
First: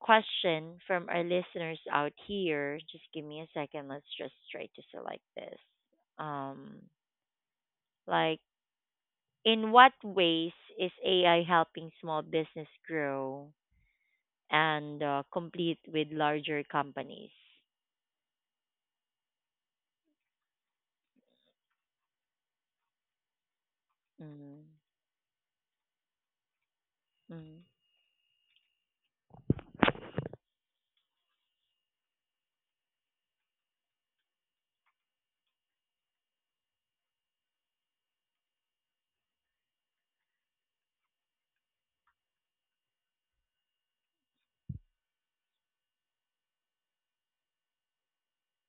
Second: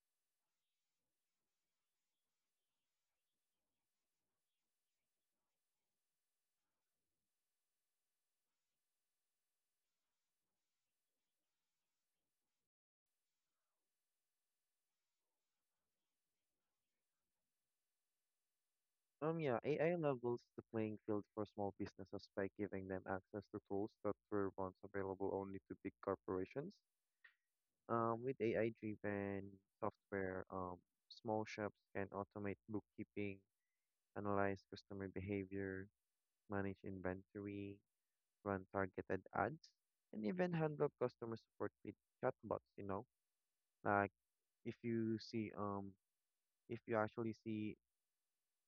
A: question from our listeners out here. Just give me a second. Let's just try to select this. Um, like, in what ways is AI helping small business grow and compete with larger companies?
B: Yeah, AI levels the playing field for small businesses by giving them access to tools that were
A: Mm-hmm.
B: once available only to big corporations.
A: Mm-hmm.
B: With AI-driven software, small shops can automate bookkeeping, analyze customer behavior, manage inventory, run targeted ads, and even handle customer support with chatbots, you know? Like if you see if you actually see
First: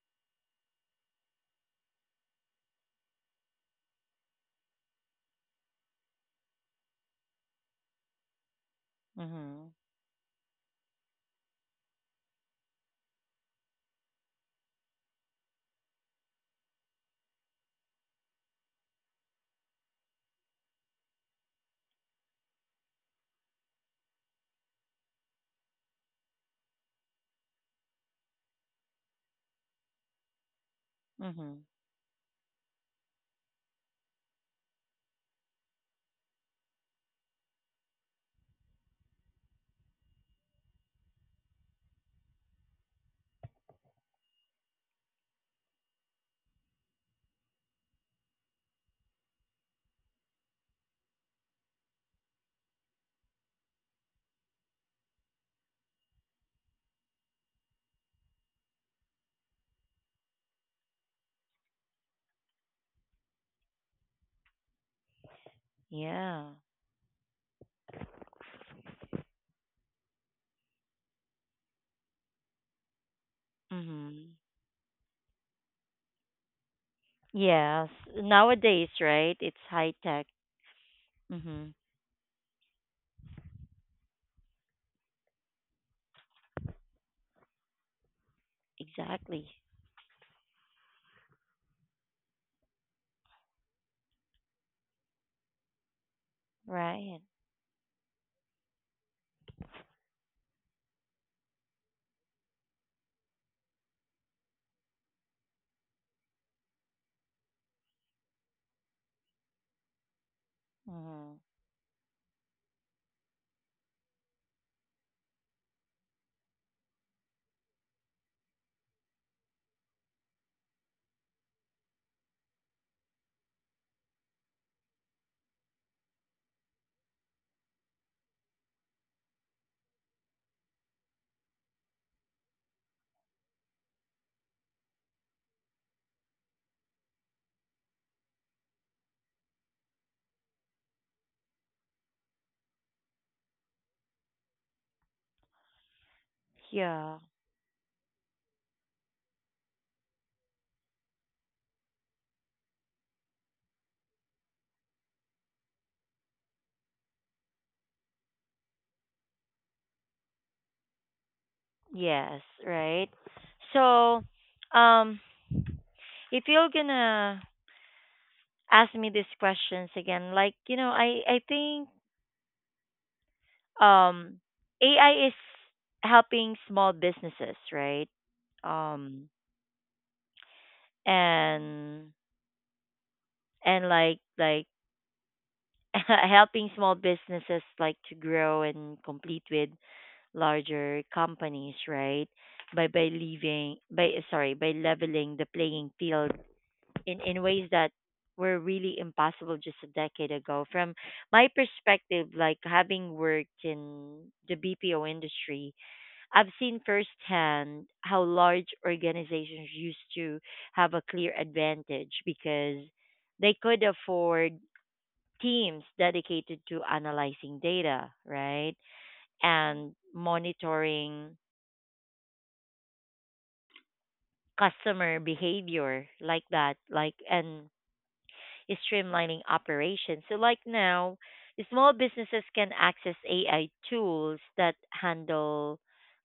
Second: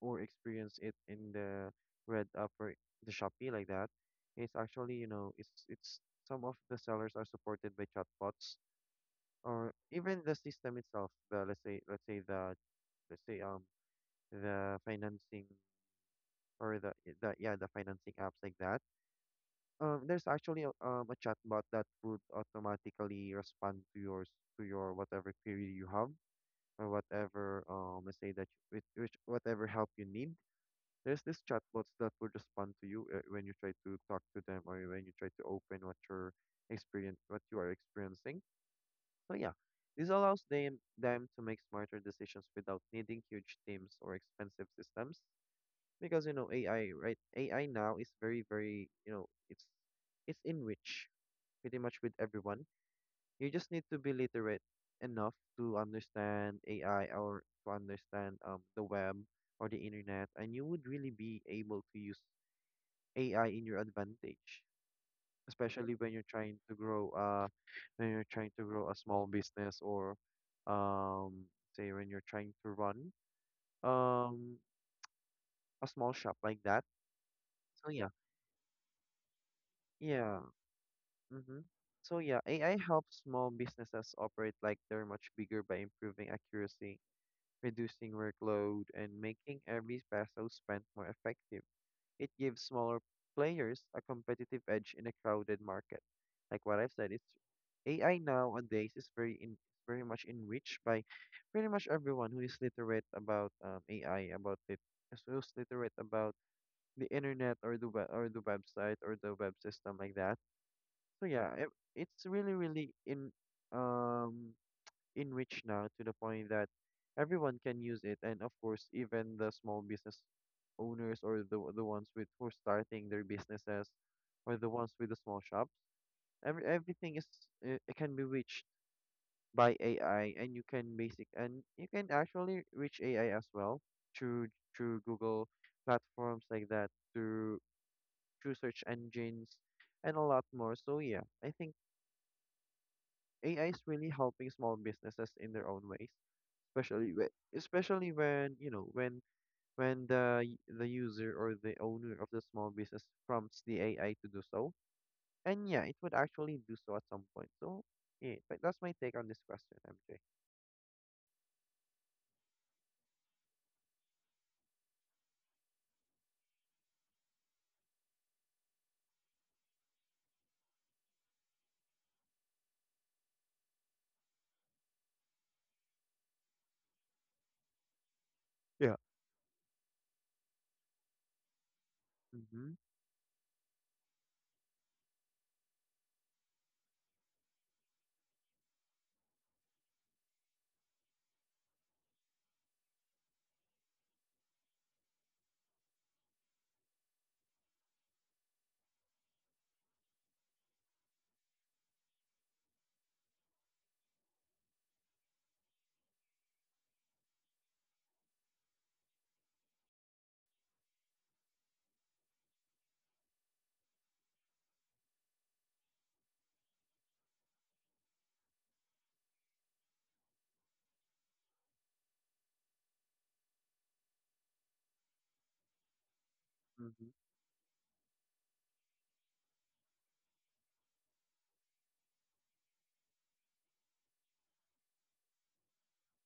B: or experience it in the red upper, the Shopee like that, it's actually, you know, it's, some of the sellers are supported by chatbots,
A: Mm-hmm.
B: or even the system itself, the, let's say the, let's say, the financing, or the, yeah, the financing apps like that. There's actually a chatbot that would automatically respond to yours, to your whatever query you have, or whatever, let's say, that you- which whatever help you need. There's this
A: Mm-hmm.
B: chatbots that would respond to you, when you try to talk to them, or when you try to open what you're, experience what you are experiencing. So yeah, this allows them to make smarter decisions without needing huge teams or expensive systems, because you know AI, right? AI now is very, you know, it's enriched pretty much with everyone. You just need to be literate enough to understand AI, or to understand the web or the internet, and you would really be able to use AI in your advantage, especially when you're
A: Yeah.
B: trying to grow when you're trying to grow a small business, or um say when you're trying to run
A: Mm-hmm.
B: um a small shop like that. So
A: Yes.
B: yeah.
A: Nowadays, right? It's high tech.
B: Yeah. Mm-hmm.
A: Mm-hmm.
B: So yeah, AI helps small businesses operate like they're much bigger by improving accuracy, reducing workload, and
A: Exactly.
B: making every peso spent more effective. It gives smaller players a competitive edge in a crowded market. Like what I've said,
A: Right.
B: it's, AI nowadays is very in, very much enriched by pretty much everyone who is literate about, AI, about it, who's literate about the internet, or the web, or the website, or the web system like that. So
A: Mm-hmm.
B: yeah, it, it's really in, um enriched now to the point that everyone can use it, and of course, even the small business owners, or the ones with, who are starting their businesses, or the ones with the small shops, everything is, it can be reached by AI, and you can actually reach AI as well through, through Google platforms like that, through, through search engines, and a lot more. So yeah, I think AI is really helping small businesses in their own ways, especially
A: Yeah.
B: when, especially when, you know, when the the user or the owner of the small business prompts the AI to do so, and yeah, it would actually do so at some point. So yeah, but that's my take on this question, MJ.
A: Yes. Right. So, um, if you're gonna ask me these questions again, like, you know, I think um AI is helping small businesses, right?
B: Yeah.
A: Um and
B: Mm-hmm.
A: like helping small businesses, like, to grow and compete with larger companies, right? By leaving, by, sorry, by leveling the playing field in ways that were really impossible just a decade ago. From my perspective, like having worked in the BPO industry, I've seen firsthand how large organizations used to have a clear advantage because they could afford teams dedicated to analyzing data, right? And monitoring customer behavior like that,
B: Mm-hmm.
A: like and is streamlining operations. So, like now, small businesses can access AI tools that handle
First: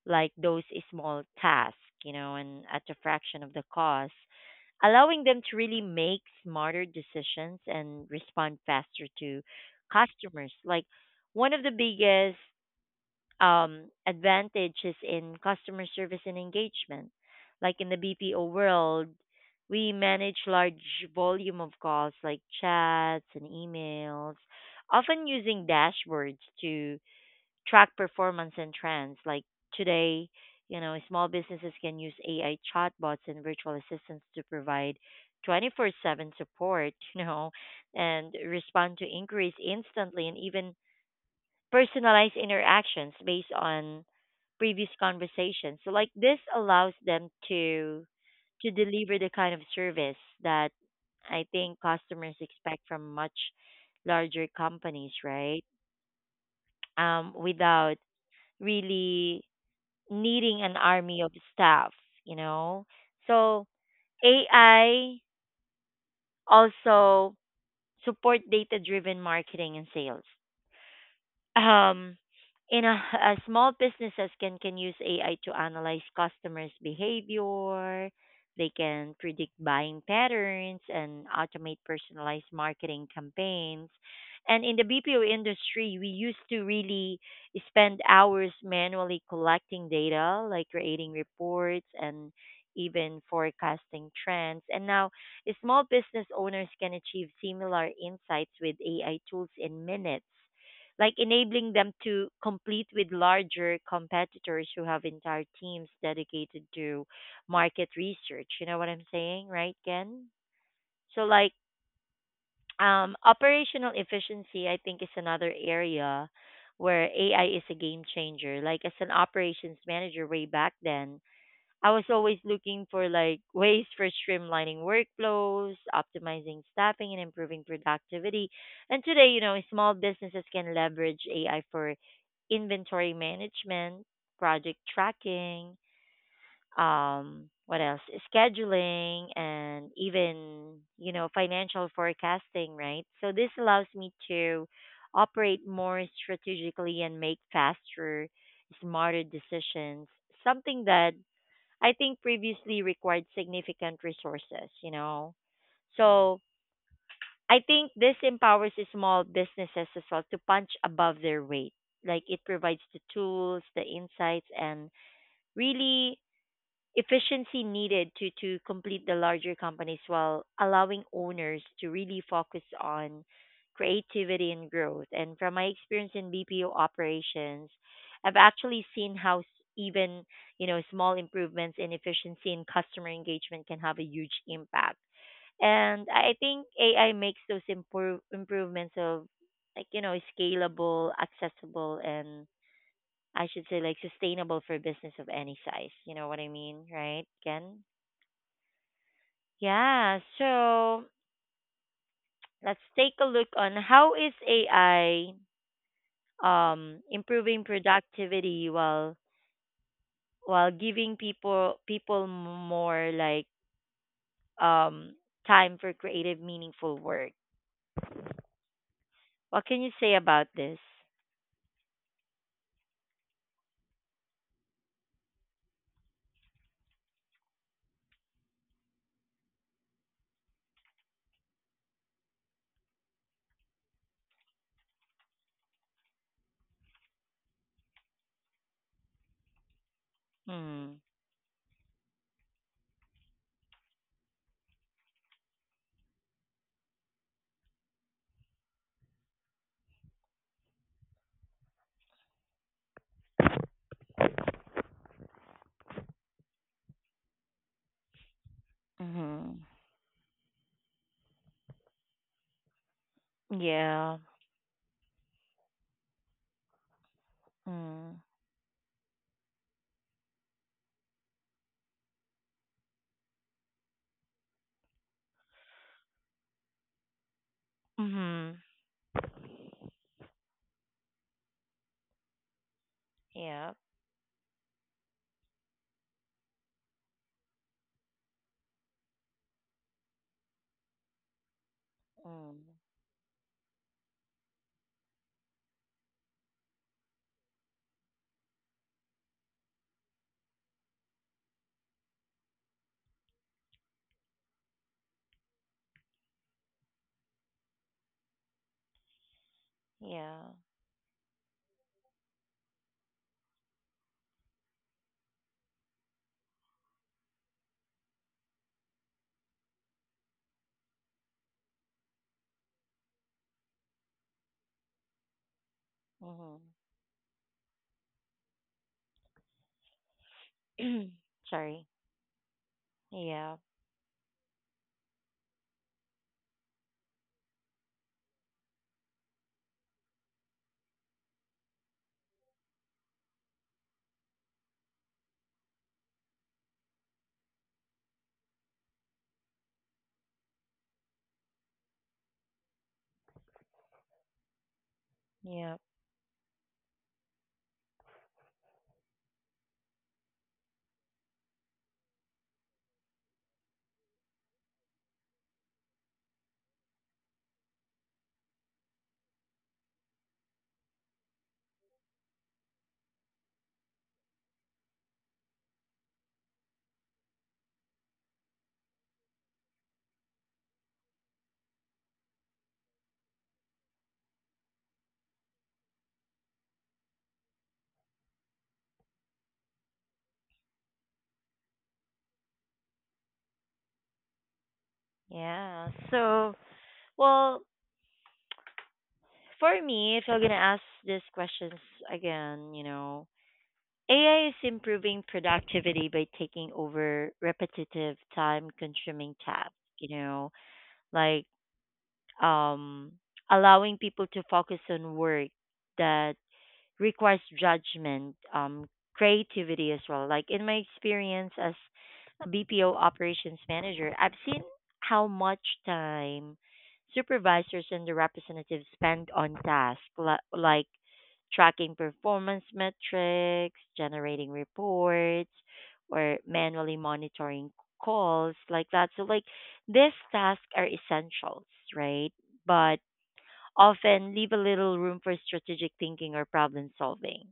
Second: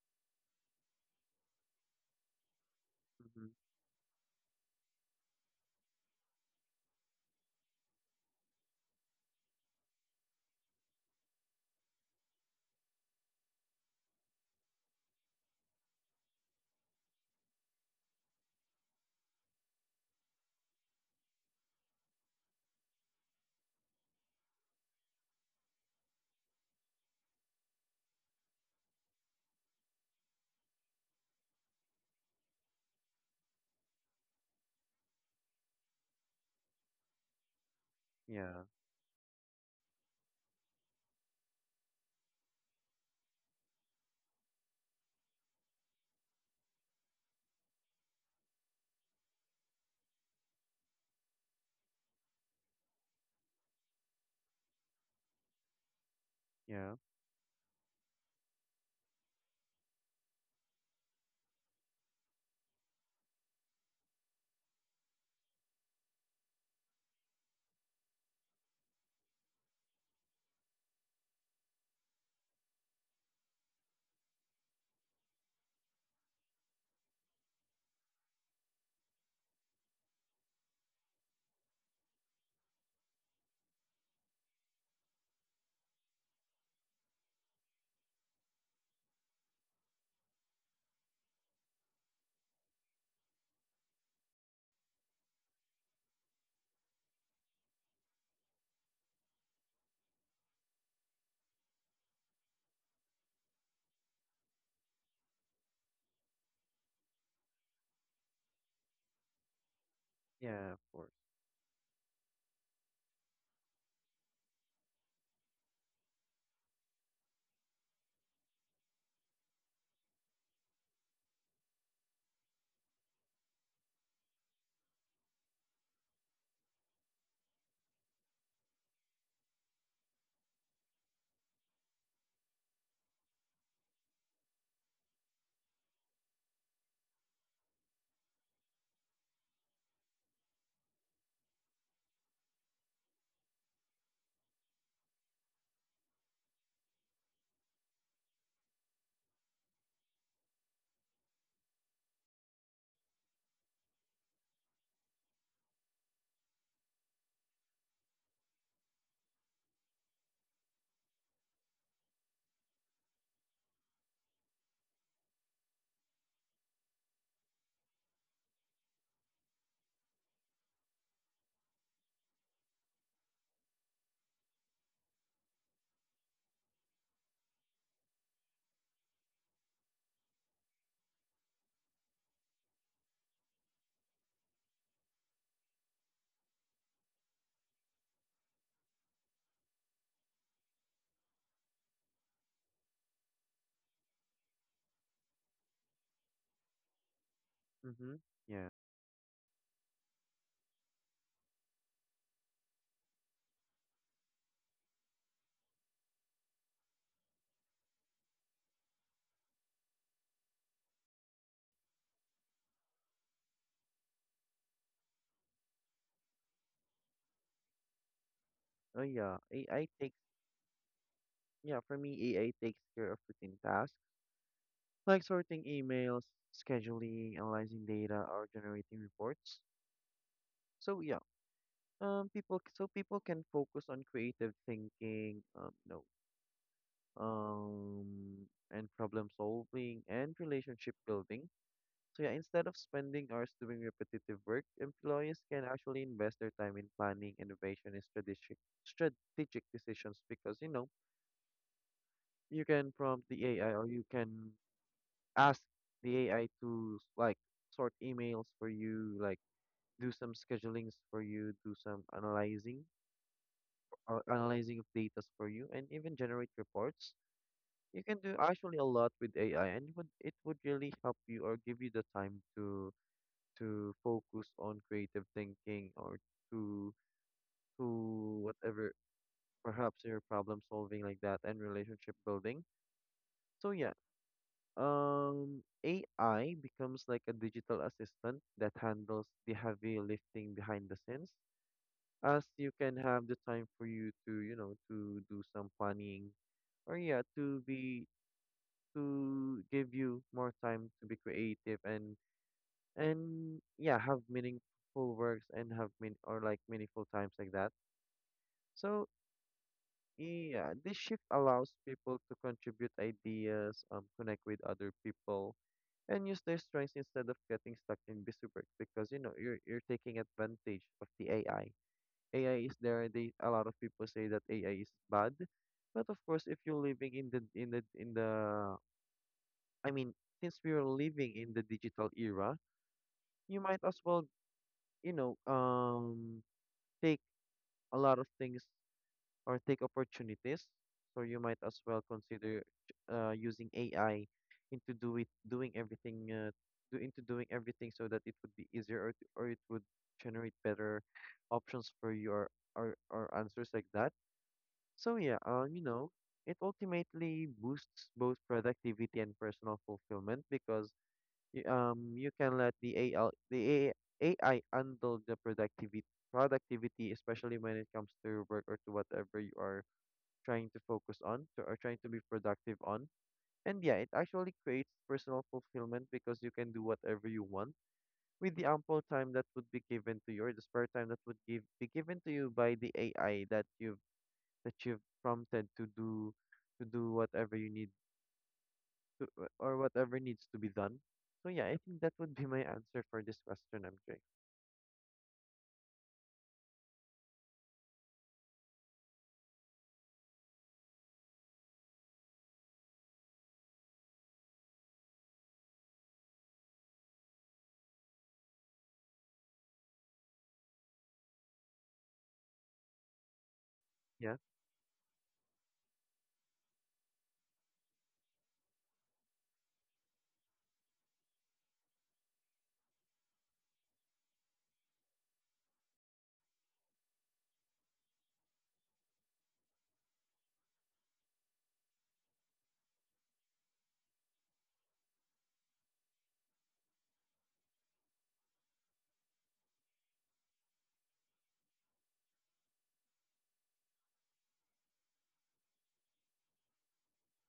A: like those small tasks, you know, and at a fraction
B: Mm-hmm.
A: of the cost, allowing them to really make smarter decisions and respond faster to customers. Like one of the biggest advantages in customer service and engagement. Like in the BPO world, we manage large volume of calls like chats and emails, often using dashboards to track performance and trends. Like today, you know, small businesses can use AI chatbots and virtual assistants to provide 24/7 support, you know, and
B: Yeah.
A: respond to inquiries instantly and even personalized interactions based on previous conversations. So like this allows them to deliver the kind of service that I think customers expect from much larger companies, right?
B: Yeah.
A: Without really needing an army of staff, you know? So AI also support data driven marketing and sales. Um, in a small businesses can use AI to analyze customers' behavior. They can predict buying patterns and automate personalized marketing campaigns. And in the BPO industry, we used to really spend hours manually collecting data, like creating reports and even forecasting trends. And now, small business owners can achieve similar insights with AI tools in minutes, like enabling them to compete with larger competitors who have entire teams dedicated to market research. You know what I'm saying, right, Ken?
B: Yeah. Of course.
A: So like operational efficiency, I think, is another area where AI is a game changer. Like as an operations manager way back then, I was always looking for like ways for streamlining workflows, optimizing staffing, and improving productivity. And today, you know, small businesses can leverage AI for inventory management, project tracking, what else? Scheduling, and even financial forecasting, right? So this allows me to operate more strategically and make faster, smarter decisions. Something that I think previously required significant resources. So I think this empowers the small businesses as well to punch above their weight. Like it provides the tools, the insights, and really efficiency needed to, complete the larger companies while allowing owners to really focus on creativity and growth. And from my experience in BPO operations, I've actually seen how even small improvements in efficiency and customer engagement can have a huge impact. And I think AI makes those improvements of scalable, accessible, and I should say like sustainable for business of any size. You know what I mean, right, Ken?
B: Mm-hmm. Yeah.
A: Yeah. So let's take a look on how is AI improving productivity while giving people more like um time for creative meaningful work.
B: Oh yeah.
A: What can
B: AI
A: you say
B: takes
A: about this?
B: Yeah, for me, AI takes care of routine tasks like sorting emails, scheduling, analyzing data, or generating reports. So yeah, people, so people can focus on creative thinking, no, and problem solving and relationship
A: Mm.
B: building. So yeah, instead of spending hours doing repetitive work, employees can actually invest their time in planning, innovation, and strategic decisions, because you know you can prompt the AI, or you can ask the AI to like sort emails for you, like
A: Mhm.
B: do some schedulings for you, do some analyzing,
A: Yeah.
B: or analyzing of data for you, and even generate reports. You can
A: Mm.
B: do actually a lot with AI, and it would really help you, or give you the time to focus on creative thinking, or to to
A: Mhm.
B: whatever, perhaps your problem solving like that, and relationship building. So
A: Yeah.
B: yeah, AI becomes like a digital assistant that handles the heavy lifting behind the scenes, as
A: Mm.
B: you can have the time for you to, you know, to do some planning, or yeah, to be, to give you more time to be creative, and yeah, have meaningful works, and have mean, or like meaningful times like that. So
A: Yeah.
B: yeah, this shift allows people to contribute ideas, connect with other people, and use their strengths instead of getting stuck in busy work, because you know you're taking advantage of the AI. AI is there. They, a lot of people say that AI is bad, but of course,
A: Mhm.
B: if you're living in the, I mean, since we are living in the
A: Sorry.
B: digital era,
A: Yeah,
B: you might as well, you know, take a lot of things, or take opportunities. So you might as well consider, using AI into, do it doing everything, do into doing everything, so that it would be easier, or it would generate better options for your, or answers like that. So yeah,
A: yeah,
B: you know, it ultimately boosts both productivity and personal fulfillment, because you can let the AI handle the productivity, especially when it comes to work, or to whatever you are trying to focus on to, or trying to be productive on. And yeah, it actually creates personal fulfillment, because you can do whatever you want with the ample time that would be given to you, or the spare time that would give be given to you by the AI that you've prompted to do, to do whatever you need to, or whatever needs to be done. So yeah, I think that would be my answer for this question, MJ.
A: yeah. So, well, for me, if you're gonna ask these questions again, you know, AI is improving productivity by taking over repetitive, time-consuming tasks. You know, like um, allowing people
B: Yeah.
A: to focus on work that requires judgment, creativity as well. Like in my experience as a BPO operations manager, I've seen how much time supervisors and the representatives spend on tasks like tracking performance metrics, generating reports, or manually monitoring calls like that. So like these tasks are essentials, right? But often leave a little room for strategic thinking or problem solving.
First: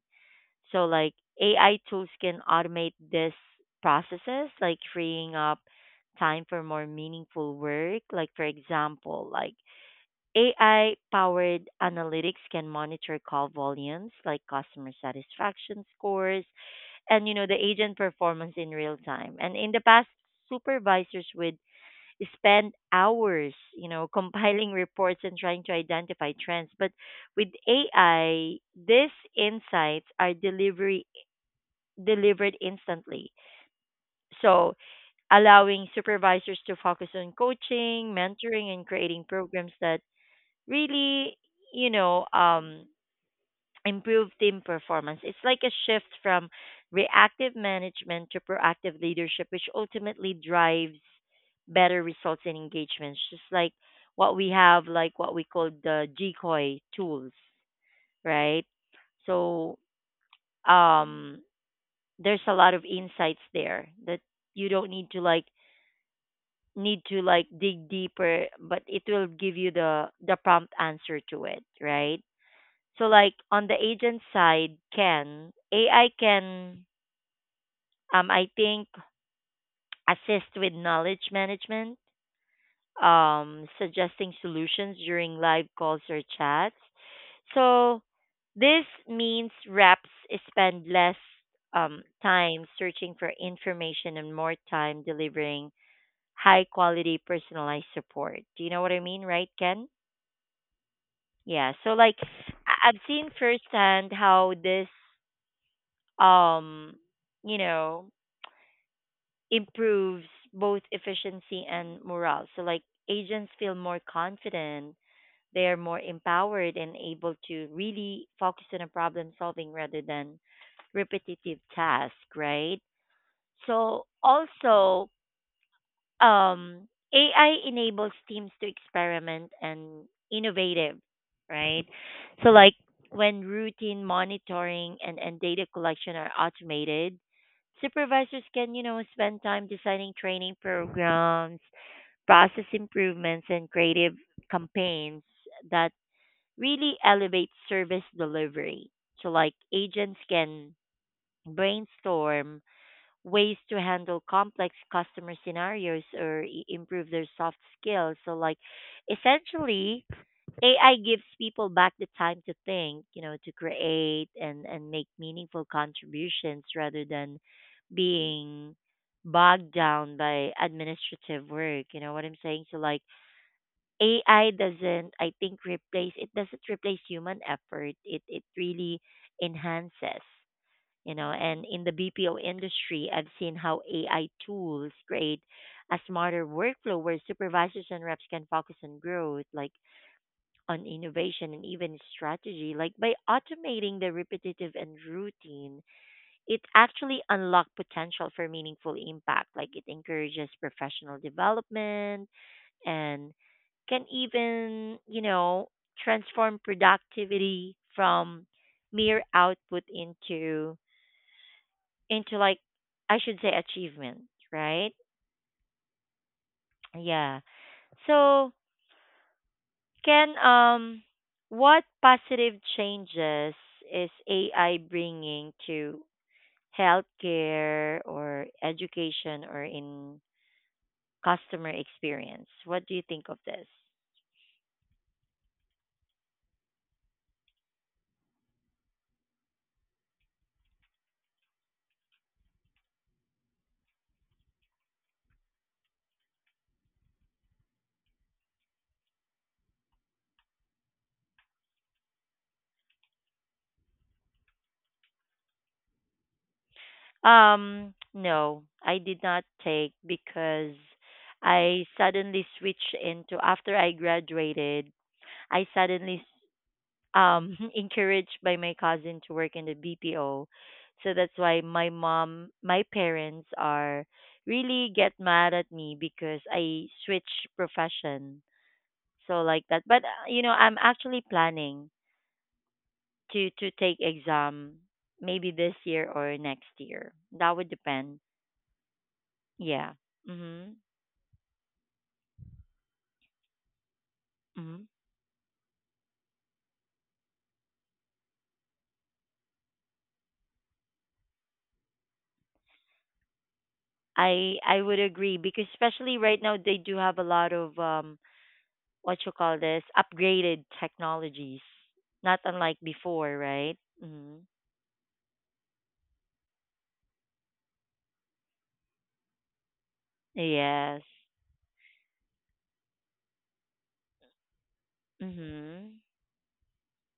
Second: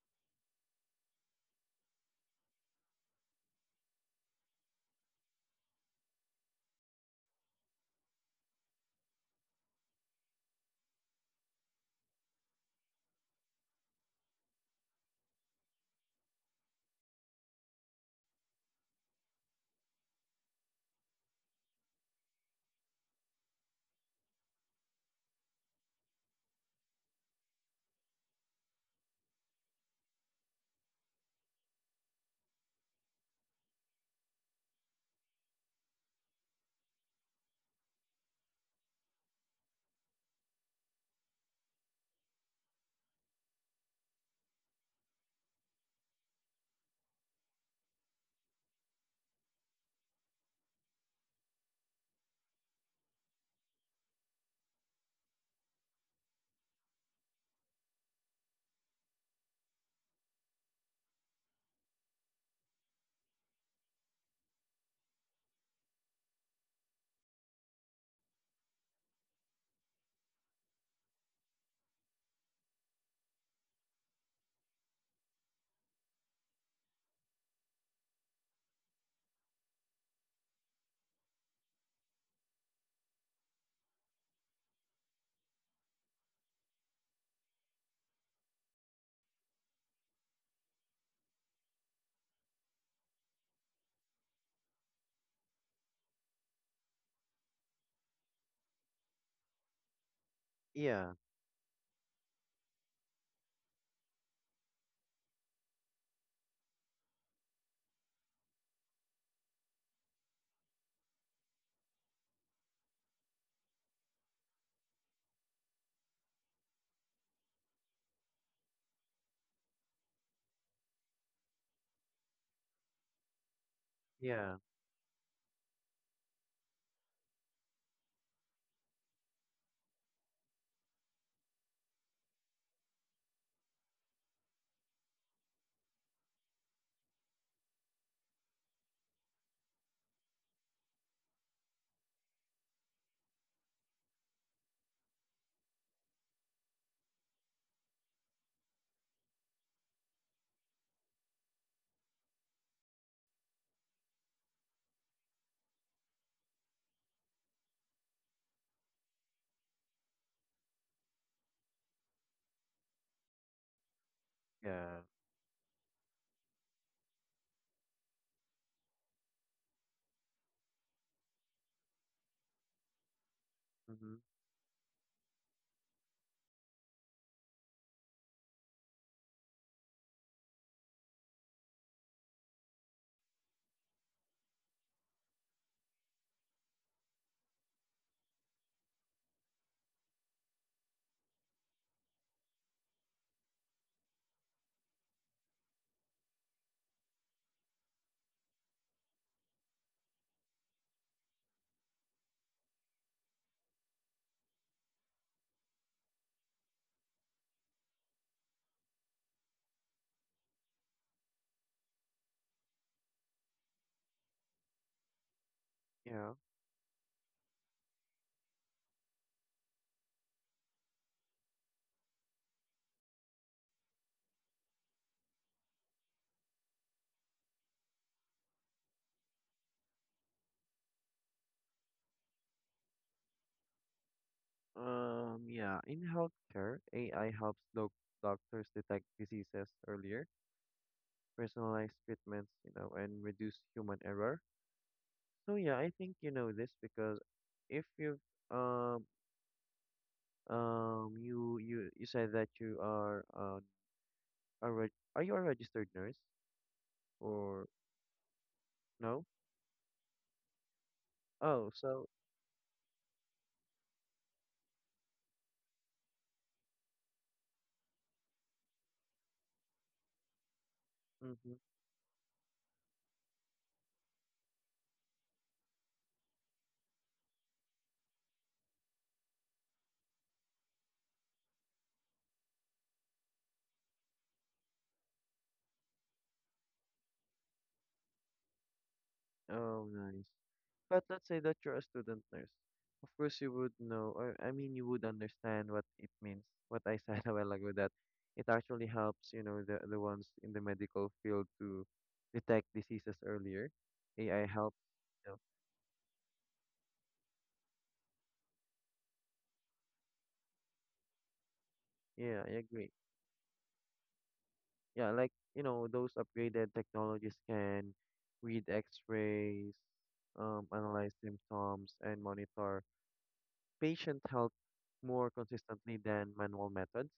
A: So, like AI tools can automate these processes, like freeing up time for more meaningful work. Like, for example, like AI powered analytics can monitor call volumes, like customer satisfaction scores, and you know the agent performance in real time. And in the past, supervisors would spend hours, you know, compiling reports and trying to identify trends. But with AI, these insights are delivery delivered instantly. So, allowing supervisors to focus on coaching, mentoring, and creating programs that really, you know, um, improve team performance. It's like a shift from reactive management to proactive leadership, which ultimately drives better results and engagements. Just like what we have, like what we call the GCOI tools, right? So Mm-hmm. um, there's a lot of insights there that you don't need to need to like dig deeper, but it will give you the prompt answer to it, right? So like on the agent side, can AI can I think assist with knowledge management, suggesting solutions during live calls or chats. So this means reps spend less time searching for information and more time delivering high quality personalized support. Do you know what I mean, right, Ken?
B: Yeah.
A: Yeah. So like I've seen firsthand how this um you know improves both efficiency and morale, so like agents feel more confident, they are more empowered and able to really focus on a problem solving rather than repetitive task, right? So
B: Yeah.
A: also um, AI enables teams to experiment and innovative, right? So like when routine monitoring and data collection are automated, supervisors can, you know, spend time designing training programs, process improvements and creative campaigns that really elevate service delivery. So like agents can brainstorm ways to handle complex customer scenarios or improve their soft skills. So, like, essentially, AI gives people back the time to think, you know, to create and
B: Yeah.
A: make meaningful contributions rather than being bogged down by administrative work. You know what I'm saying? So, like,
B: Mm-hmm.
A: AI doesn't, I think, replace, it doesn't replace human effort. It really enhances, you know. And in the BPO industry, I've seen how AI tools create a smarter workflow where supervisors and reps can focus on growth, like on innovation and even strategy, like by automating the repetitive and routine. It actually unlocks potential for meaningful impact. Like it encourages professional development and can even, you know, transform productivity from mere output into into like I should say achievement, right?
B: Yeah.
A: Yeah. So can what positive changes is AI bringing to healthcare or education or in customer experience? What do you think of this?
B: Yeah. In healthcare, AI helps doctors detect diseases earlier, personalize treatments, you know, and reduce human error. So yeah, I think you know this because if you've, um you, you said that you are, are you a registered nurse, or
A: No, I did
B: no?
A: not take because
B: Oh,
A: I
B: so,
A: suddenly switched into, after I graduated, I suddenly encouraged by my cousin to work in the BPO. So that's
B: mm-hmm.
A: why my mom, my parents are really get mad at me because I switch profession. So like that. But you know, I'm actually planning to take exam maybe this year or next year. That would depend.
B: Oh,
A: Yeah.
B: nice.
A: Mhm.
B: But let's say that you're a student nurse. Of course, you would know, or I mean, you
A: Mhm.
B: would understand what it means. What I said a while ago that it actually helps, the ones in the medical field to detect diseases earlier. AI helps.
A: I would
B: you
A: agree
B: know.
A: because especially right now they do have a lot of what you call this upgraded technologies, not
B: Yeah, I
A: unlike
B: agree.
A: before, right? Mm-hmm.
B: Yeah, like those upgraded technologies can read X-rays,
A: Yes.
B: analyze symptoms, and monitor patient help more consistently
A: Mhm.
B: than manual methods.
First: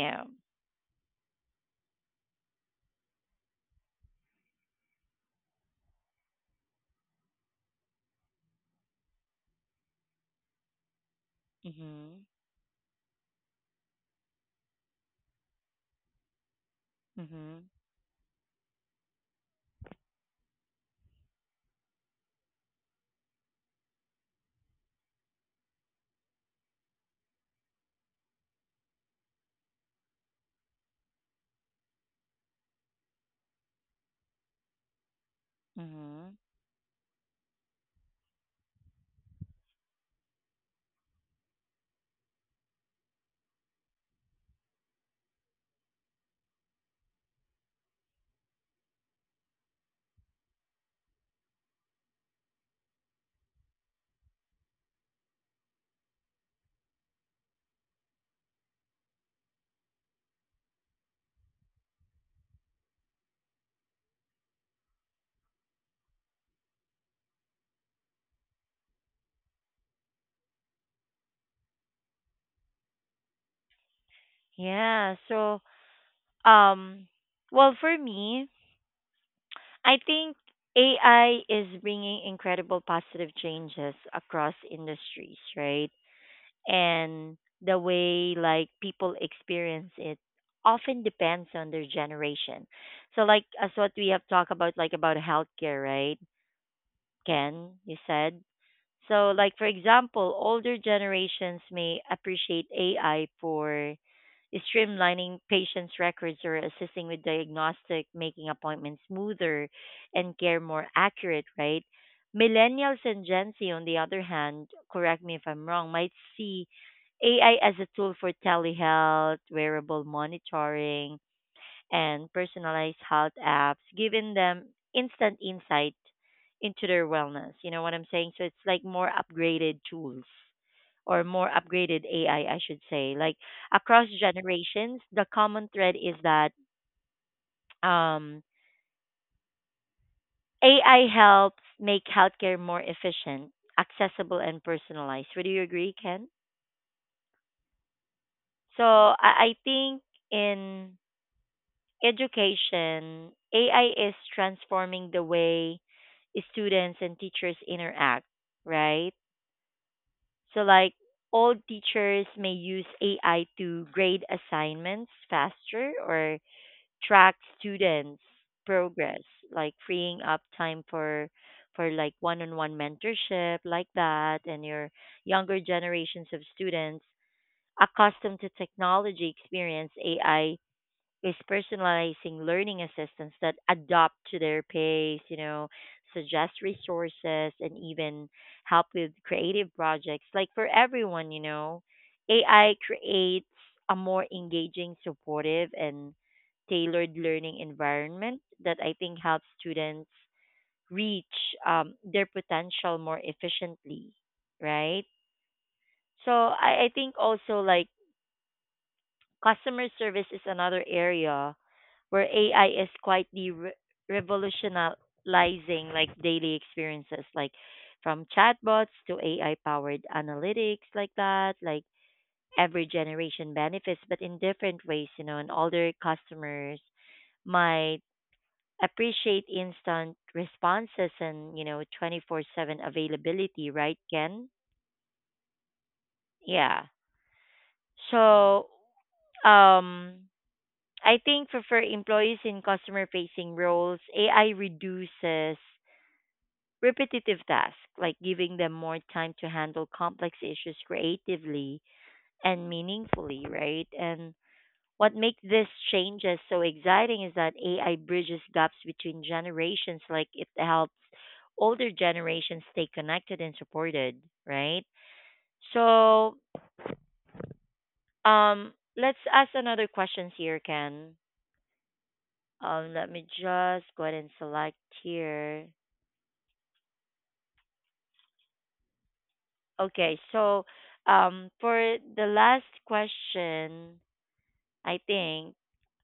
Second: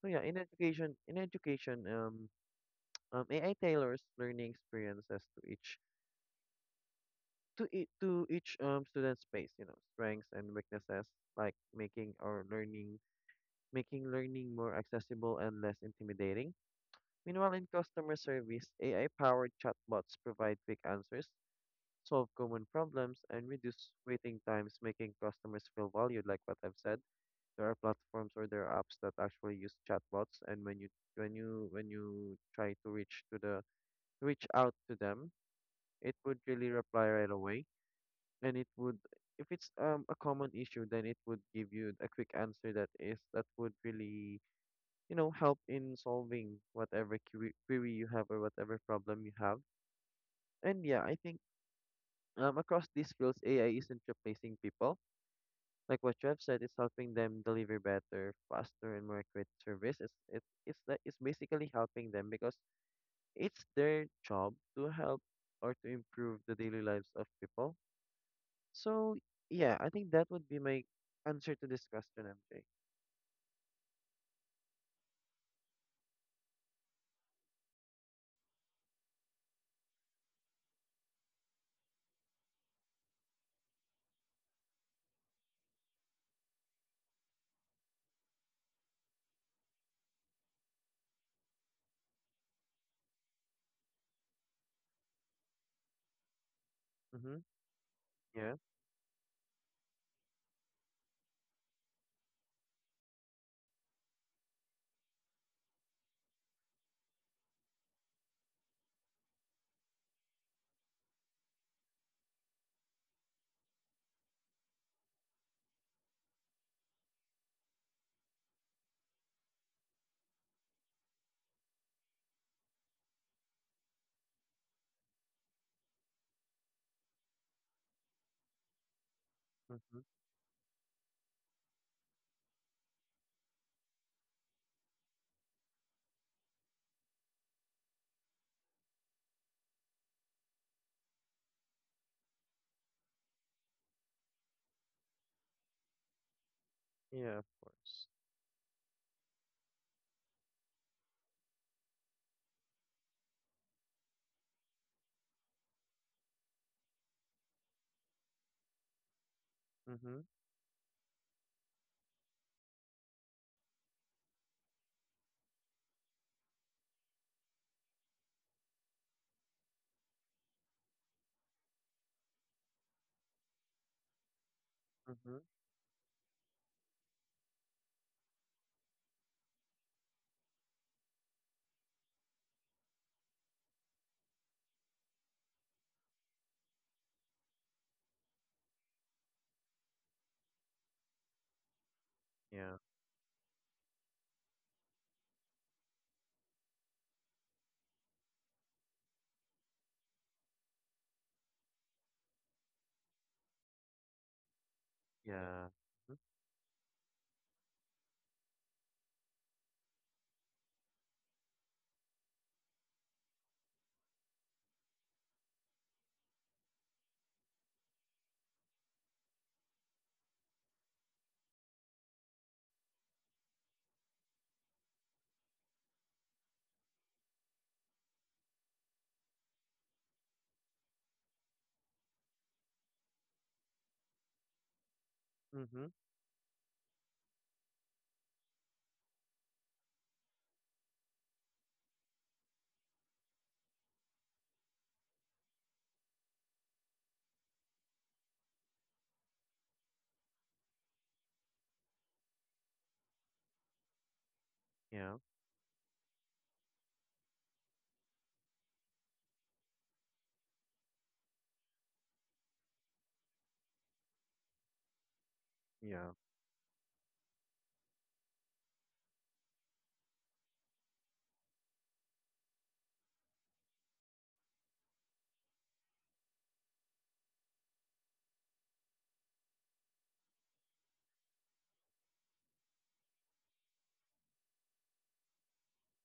B: So yeah, in education, AI tailors learning experiences to each student's space, strengths and weaknesses, like
A: Mhm.
B: making learning more accessible and less intimidating. Meanwhile, in
A: Mhm.
B: customer service, AI-powered chatbots provide quick answers, solve common problems, and reduce waiting times, making customers feel valued, like what I've said. There are platforms or there are apps that actually use chatbots, and when you try to reach out to them, it
A: Mhm.
B: would really reply right away. And it would, if it's a common issue, then it would give you a quick answer that would really, help in solving whatever query you have or whatever problem you have. And yeah, I think across these fields, AI isn't replacing people. Like what you have said, it's helping them deliver better, faster, and more accurate service. It's basically helping them because it's their job to help or to improve the daily lives of people. So yeah, I think that would be my answer to this question, MJ.
A: Yeah. So, um, well, for me, I think AI is bringing incredible positive changes across industries, right? And the way like people experience it often depends on their generation. So like as what we have talked about like about healthcare, right?
B: Mm-hmm.
A: Ken, you said,
B: Yeah.
A: so, like for example, older generations may appreciate AI for streamlining patients' records or assisting with diagnostic, making appointments smoother and care more accurate, right? Millennials and Gen Z, on the other hand, correct me if I'm wrong, might see AI as a tool for telehealth, wearable monitoring, and personalized health apps, giving them instant insight into their wellness. You know what I'm saying? So it's like more upgraded
B: Mm-hmm.
A: tools or more upgraded AI, I should say. Like across generations, the common thread is that um, AI helps make healthcare more efficient, accessible, and personalized. Would you agree, Ken?
B: Yeah, of course.
A: So I think in education, AI is transforming the way students and teachers interact, right?
B: Mm-hmm.
A: So, like, old teachers may use AI to grade assignments faster or track students' progress, like freeing up time for like one-on-one mentorship like that. And your
B: Mm-hmm.
A: younger generations of students accustomed to technology experience AI is personalizing learning assistants that adapt to their pace, you know, suggest resources and even help with creative projects. Like for everyone, you know, AI
B: Yeah.
A: creates a more engaging, supportive and tailored learning environment that I think helps students reach their potential more efficiently, right?
B: Yeah. Mm-hmm.
A: So I think also like customer service is another area where AI is quite the revolutionizing like daily experiences, like from chatbots to AI powered analytics, like that. Like every generation benefits, but in different ways, you know, and older customers might appreciate instant responses and, you know, 24/7 availability, right, Ken?
B: Mm-hmm.
A: Yeah. So, um, I think for, employees in customer facing roles, AI reduces repetitive tasks, like giving them more time to handle complex issues creatively and meaningfully, right? And what
B: Yeah.
A: makes these changes so exciting is that AI bridges gaps between generations, like it helps older generations stay connected and supported, right?
B: Yeah.
A: So, let's ask another questions here, Ken. Let me just go ahead and select here. Okay, so for the last question, I think.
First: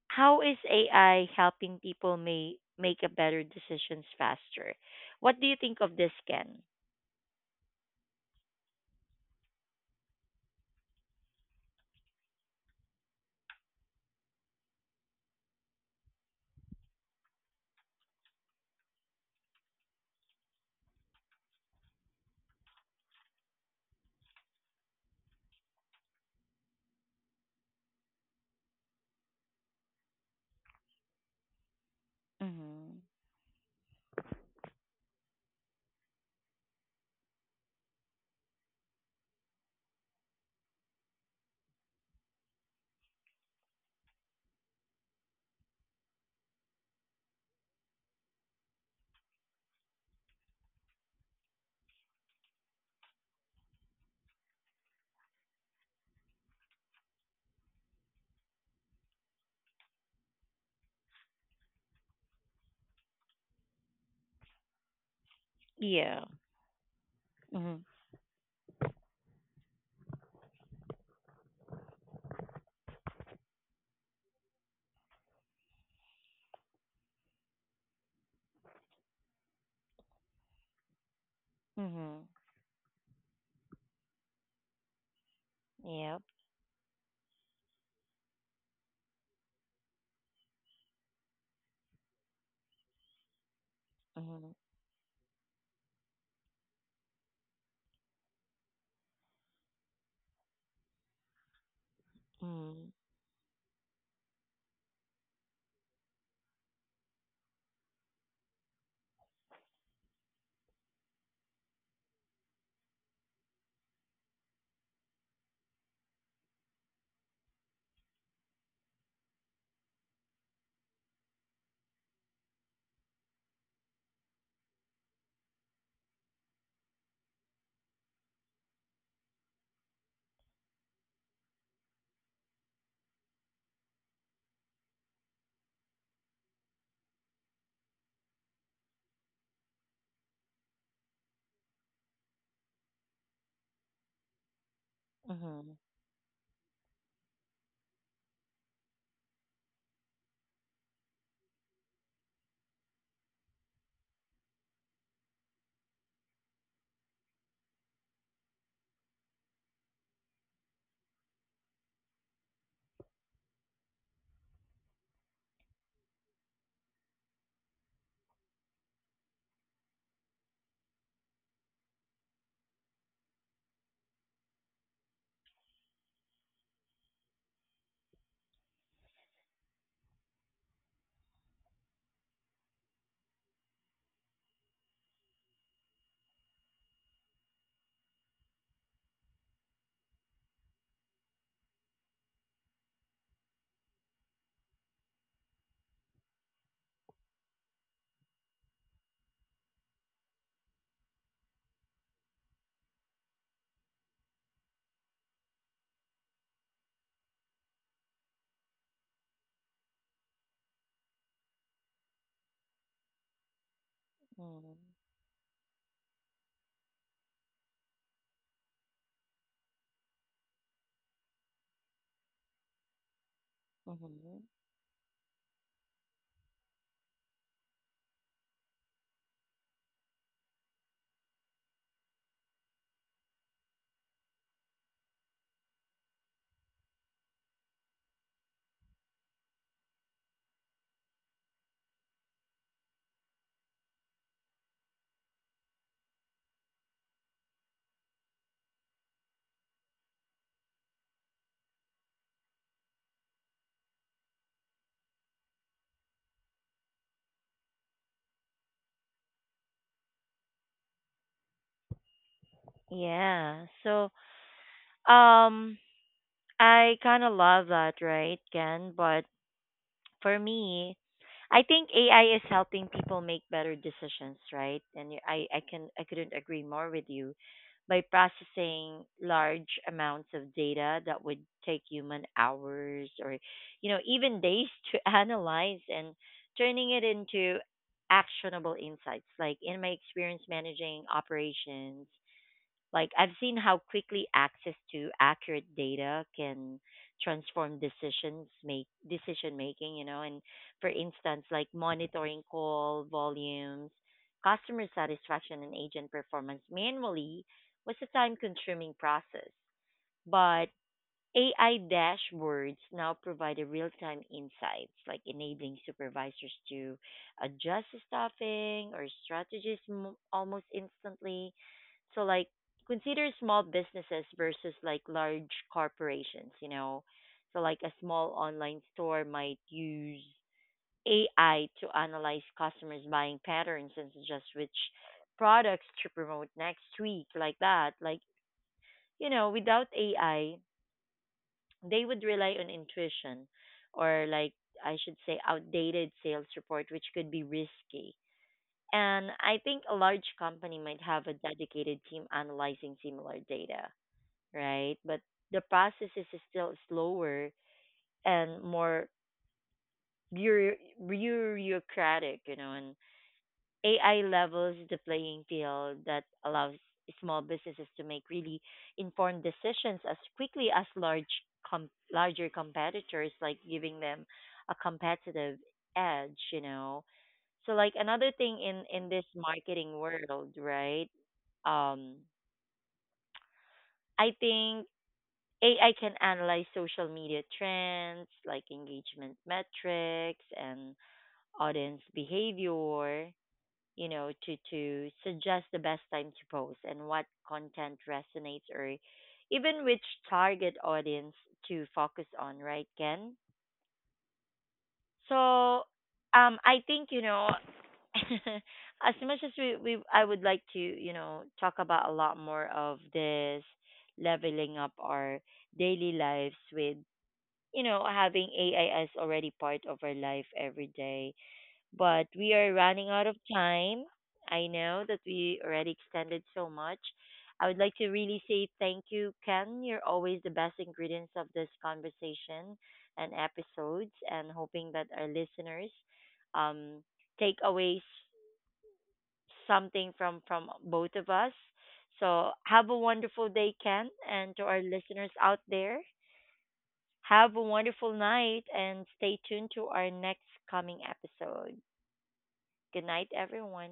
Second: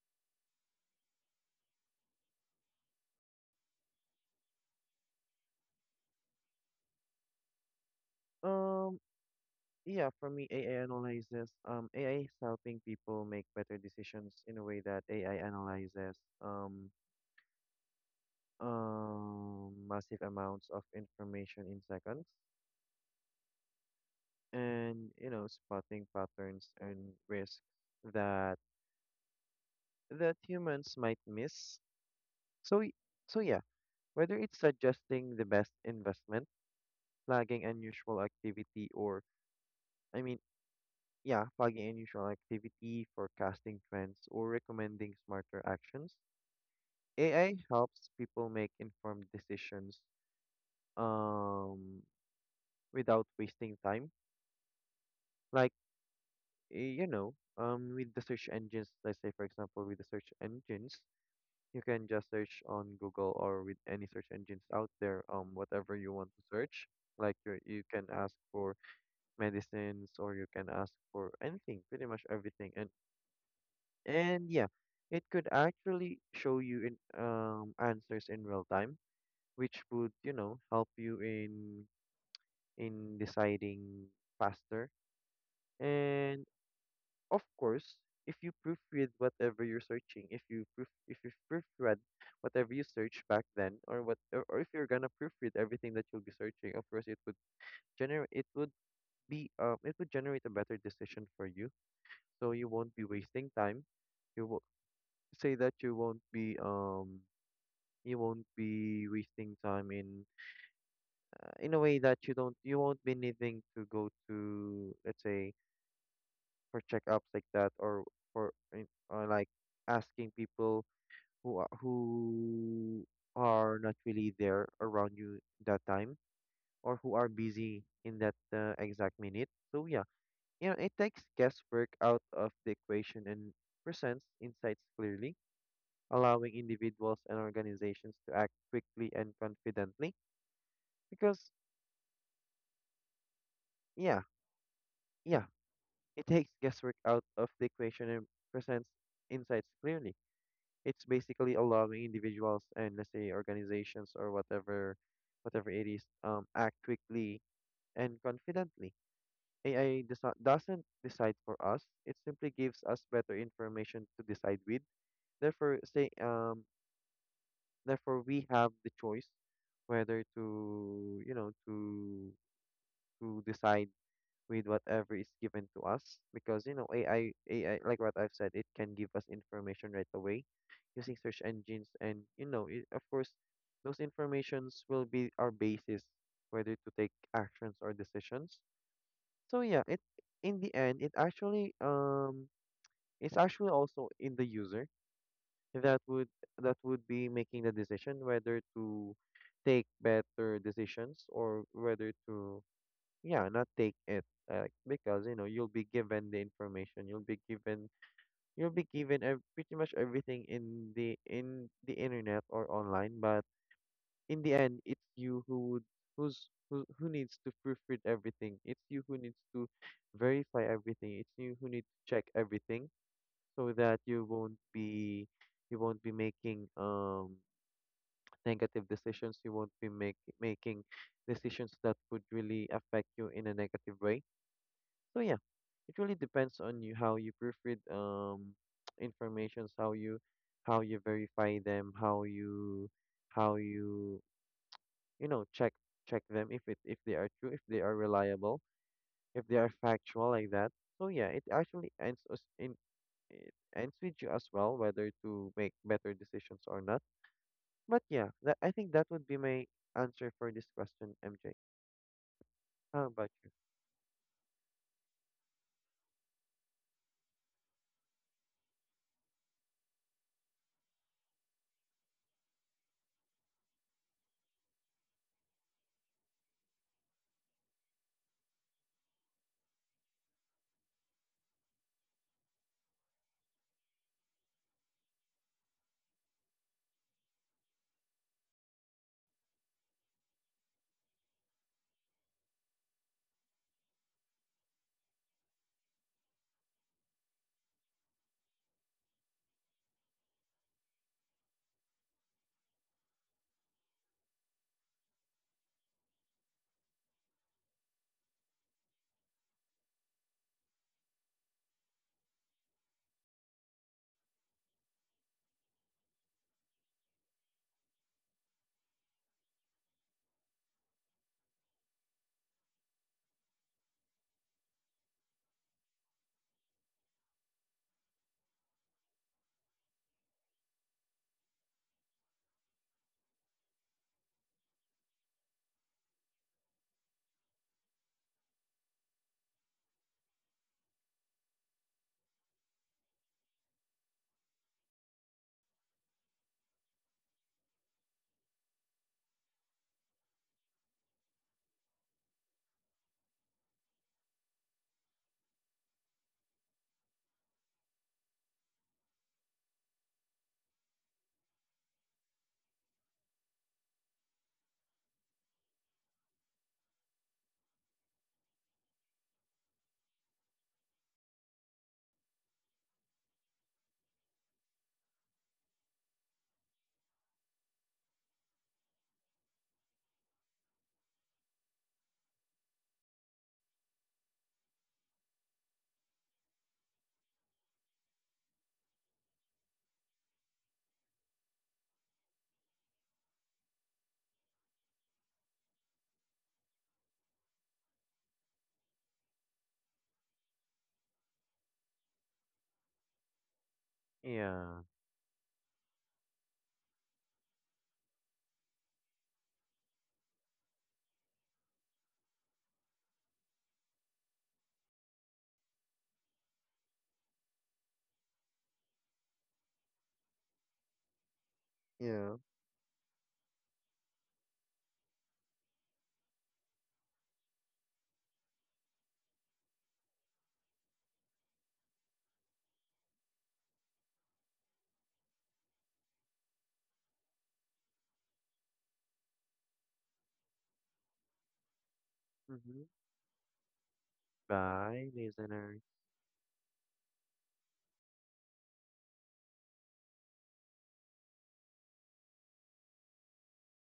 A: How is AI helping people may make a better decisions faster? What do you think of this, Ken?
B: Um. Yeah, for me, AI is helping people make better decisions in a way that AI analyzes um, massive amounts of information in seconds and, spotting patterns and risks that humans might miss. So, y-
A: Mm-hmm.
B: so yeah, whether it's suggesting the best investment, flagging unusual activity, or, I mean, forecasting trends, or recommending smarter actions, AI helps people make informed decisions um without wasting time. Like you know, with the search engines, let's say, for example, with the search engines, you can just search on Google or with any search engines out there, whatever you
A: Yeah.
B: want to search. Like you
A: Mm-hmm.
B: you can ask for medicines or you can ask for anything, pretty much everything. And yeah, it could actually show you in answers in real time, which would, help you
A: Mm-hmm.
B: in deciding faster.
A: Yep.
B: And of course, if you proofread whatever you're searching, if you proofread whatever you search back then,
A: Mm-hmm.
B: or if you're gonna proofread everything that you'll be searching, of course it would generate it would be it would generate a better decision for you. So you won't be wasting time. You will say that you won't be wasting time in a way that you won't be needing to go to, let's say, for checkups like that, or like asking people who are not really there around you that time, or who are busy in that exact minute. So yeah, you know, it takes guesswork out of the equation and presents insights clearly, allowing individuals and organizations to act quickly and confidently because yeah, yeah,
A: Mm-hmm.
B: it takes guesswork out of the equation and presents insights clearly. It's basically allowing individuals and, let's say, organizations, or whatever it is, act quickly and confidently. Ai does not, doesn't decide for us. It simply gives us better information to decide with. therefore say um therefore we have the choice whether to, to decide with whatever is given to us, because you know AI like what I've said, it can give us information right away using search engines. And you know it, of course, those informations will be our basis whether to take actions or decisions. So yeah, it, in the end, it actually it's actually also in the user that would be making the decision whether to take better decisions or whether to, yeah, not take it. Because you know, you'll be given the information, you'll be given, pretty much everything in the internet or online. But in the
A: Mm-hmm.
B: end, it's you who would, who needs to proofread everything. It's you who needs to verify everything. It's you who needs to check everything, so that you
A: Mm-hmm.
B: won't be, you won't be making negative decisions. You won't making decisions that would really affect you in a negative way. So yeah, it really depends on you how you proofread informations, how you verify them, how you you know check them, if it, if they are true, if they are reliable, if they are factual, like that. So yeah, it actually ends us in it ends with you as well, whether to make better decisions or not. But yeah, that, I think that would be my answer for this question, MJ. How about
A: Yeah. So, um, I kind of love that, right, Ken? But for me, I think AI is helping people make better decisions, right? And I can, I couldn't agree more with you. By processing large amounts of data that would take human hours or, you know, even days to analyze and turning it into actionable insights. Like in my experience managing operations, like I've seen how quickly access to accurate data can transform decisions make decision making, you know. And for instance, like monitoring call volumes, customer satisfaction and agent performance manually was a time consuming process. But AI dashboards now provide a real-time insights, like enabling supervisors to adjust staffing or strategies almost instantly. So, like, consider small businesses versus like large corporations. You know, so like a small online store might use AI to analyze customers' buying patterns and suggest which products to promote next week, like that. Like, you know, without AI they would rely on intuition or like I should say outdated sales report which could be risky. And I think a large company might have a dedicated team analyzing similar data, right? But the process is still slower and more bureau- bureaucratic, you know, and AI levels the playing field that allows small businesses to make really informed decisions as quickly as larger competitors, like giving them a competitive edge, you know. So like another thing in this marketing world, right? Um I think AI can analyze social media trends like engagement metrics and audience behavior, you know, to suggest the best time to post and what content resonates or even which target audience to focus on, right, Ken?
B: you? Yeah.
A: So, I think you know, as much as we I would like to you know talk about a lot more of this leveling up our daily lives with you know having AI as already part of our life every day, but
B: Yeah.
A: we are running out of time. I know that we already extended so much. I would like to really say thank you, Ken. You're always the best ingredients of this conversation and episodes, and hoping that our listeners um, take away something from, both of us. So,
B: Mm-hmm.
A: have a wonderful day, Ken, and to our
B: Bye,
A: listeners out
B: listener.
A: there, have a wonderful night and stay tuned to our next coming episode. Good night, everyone.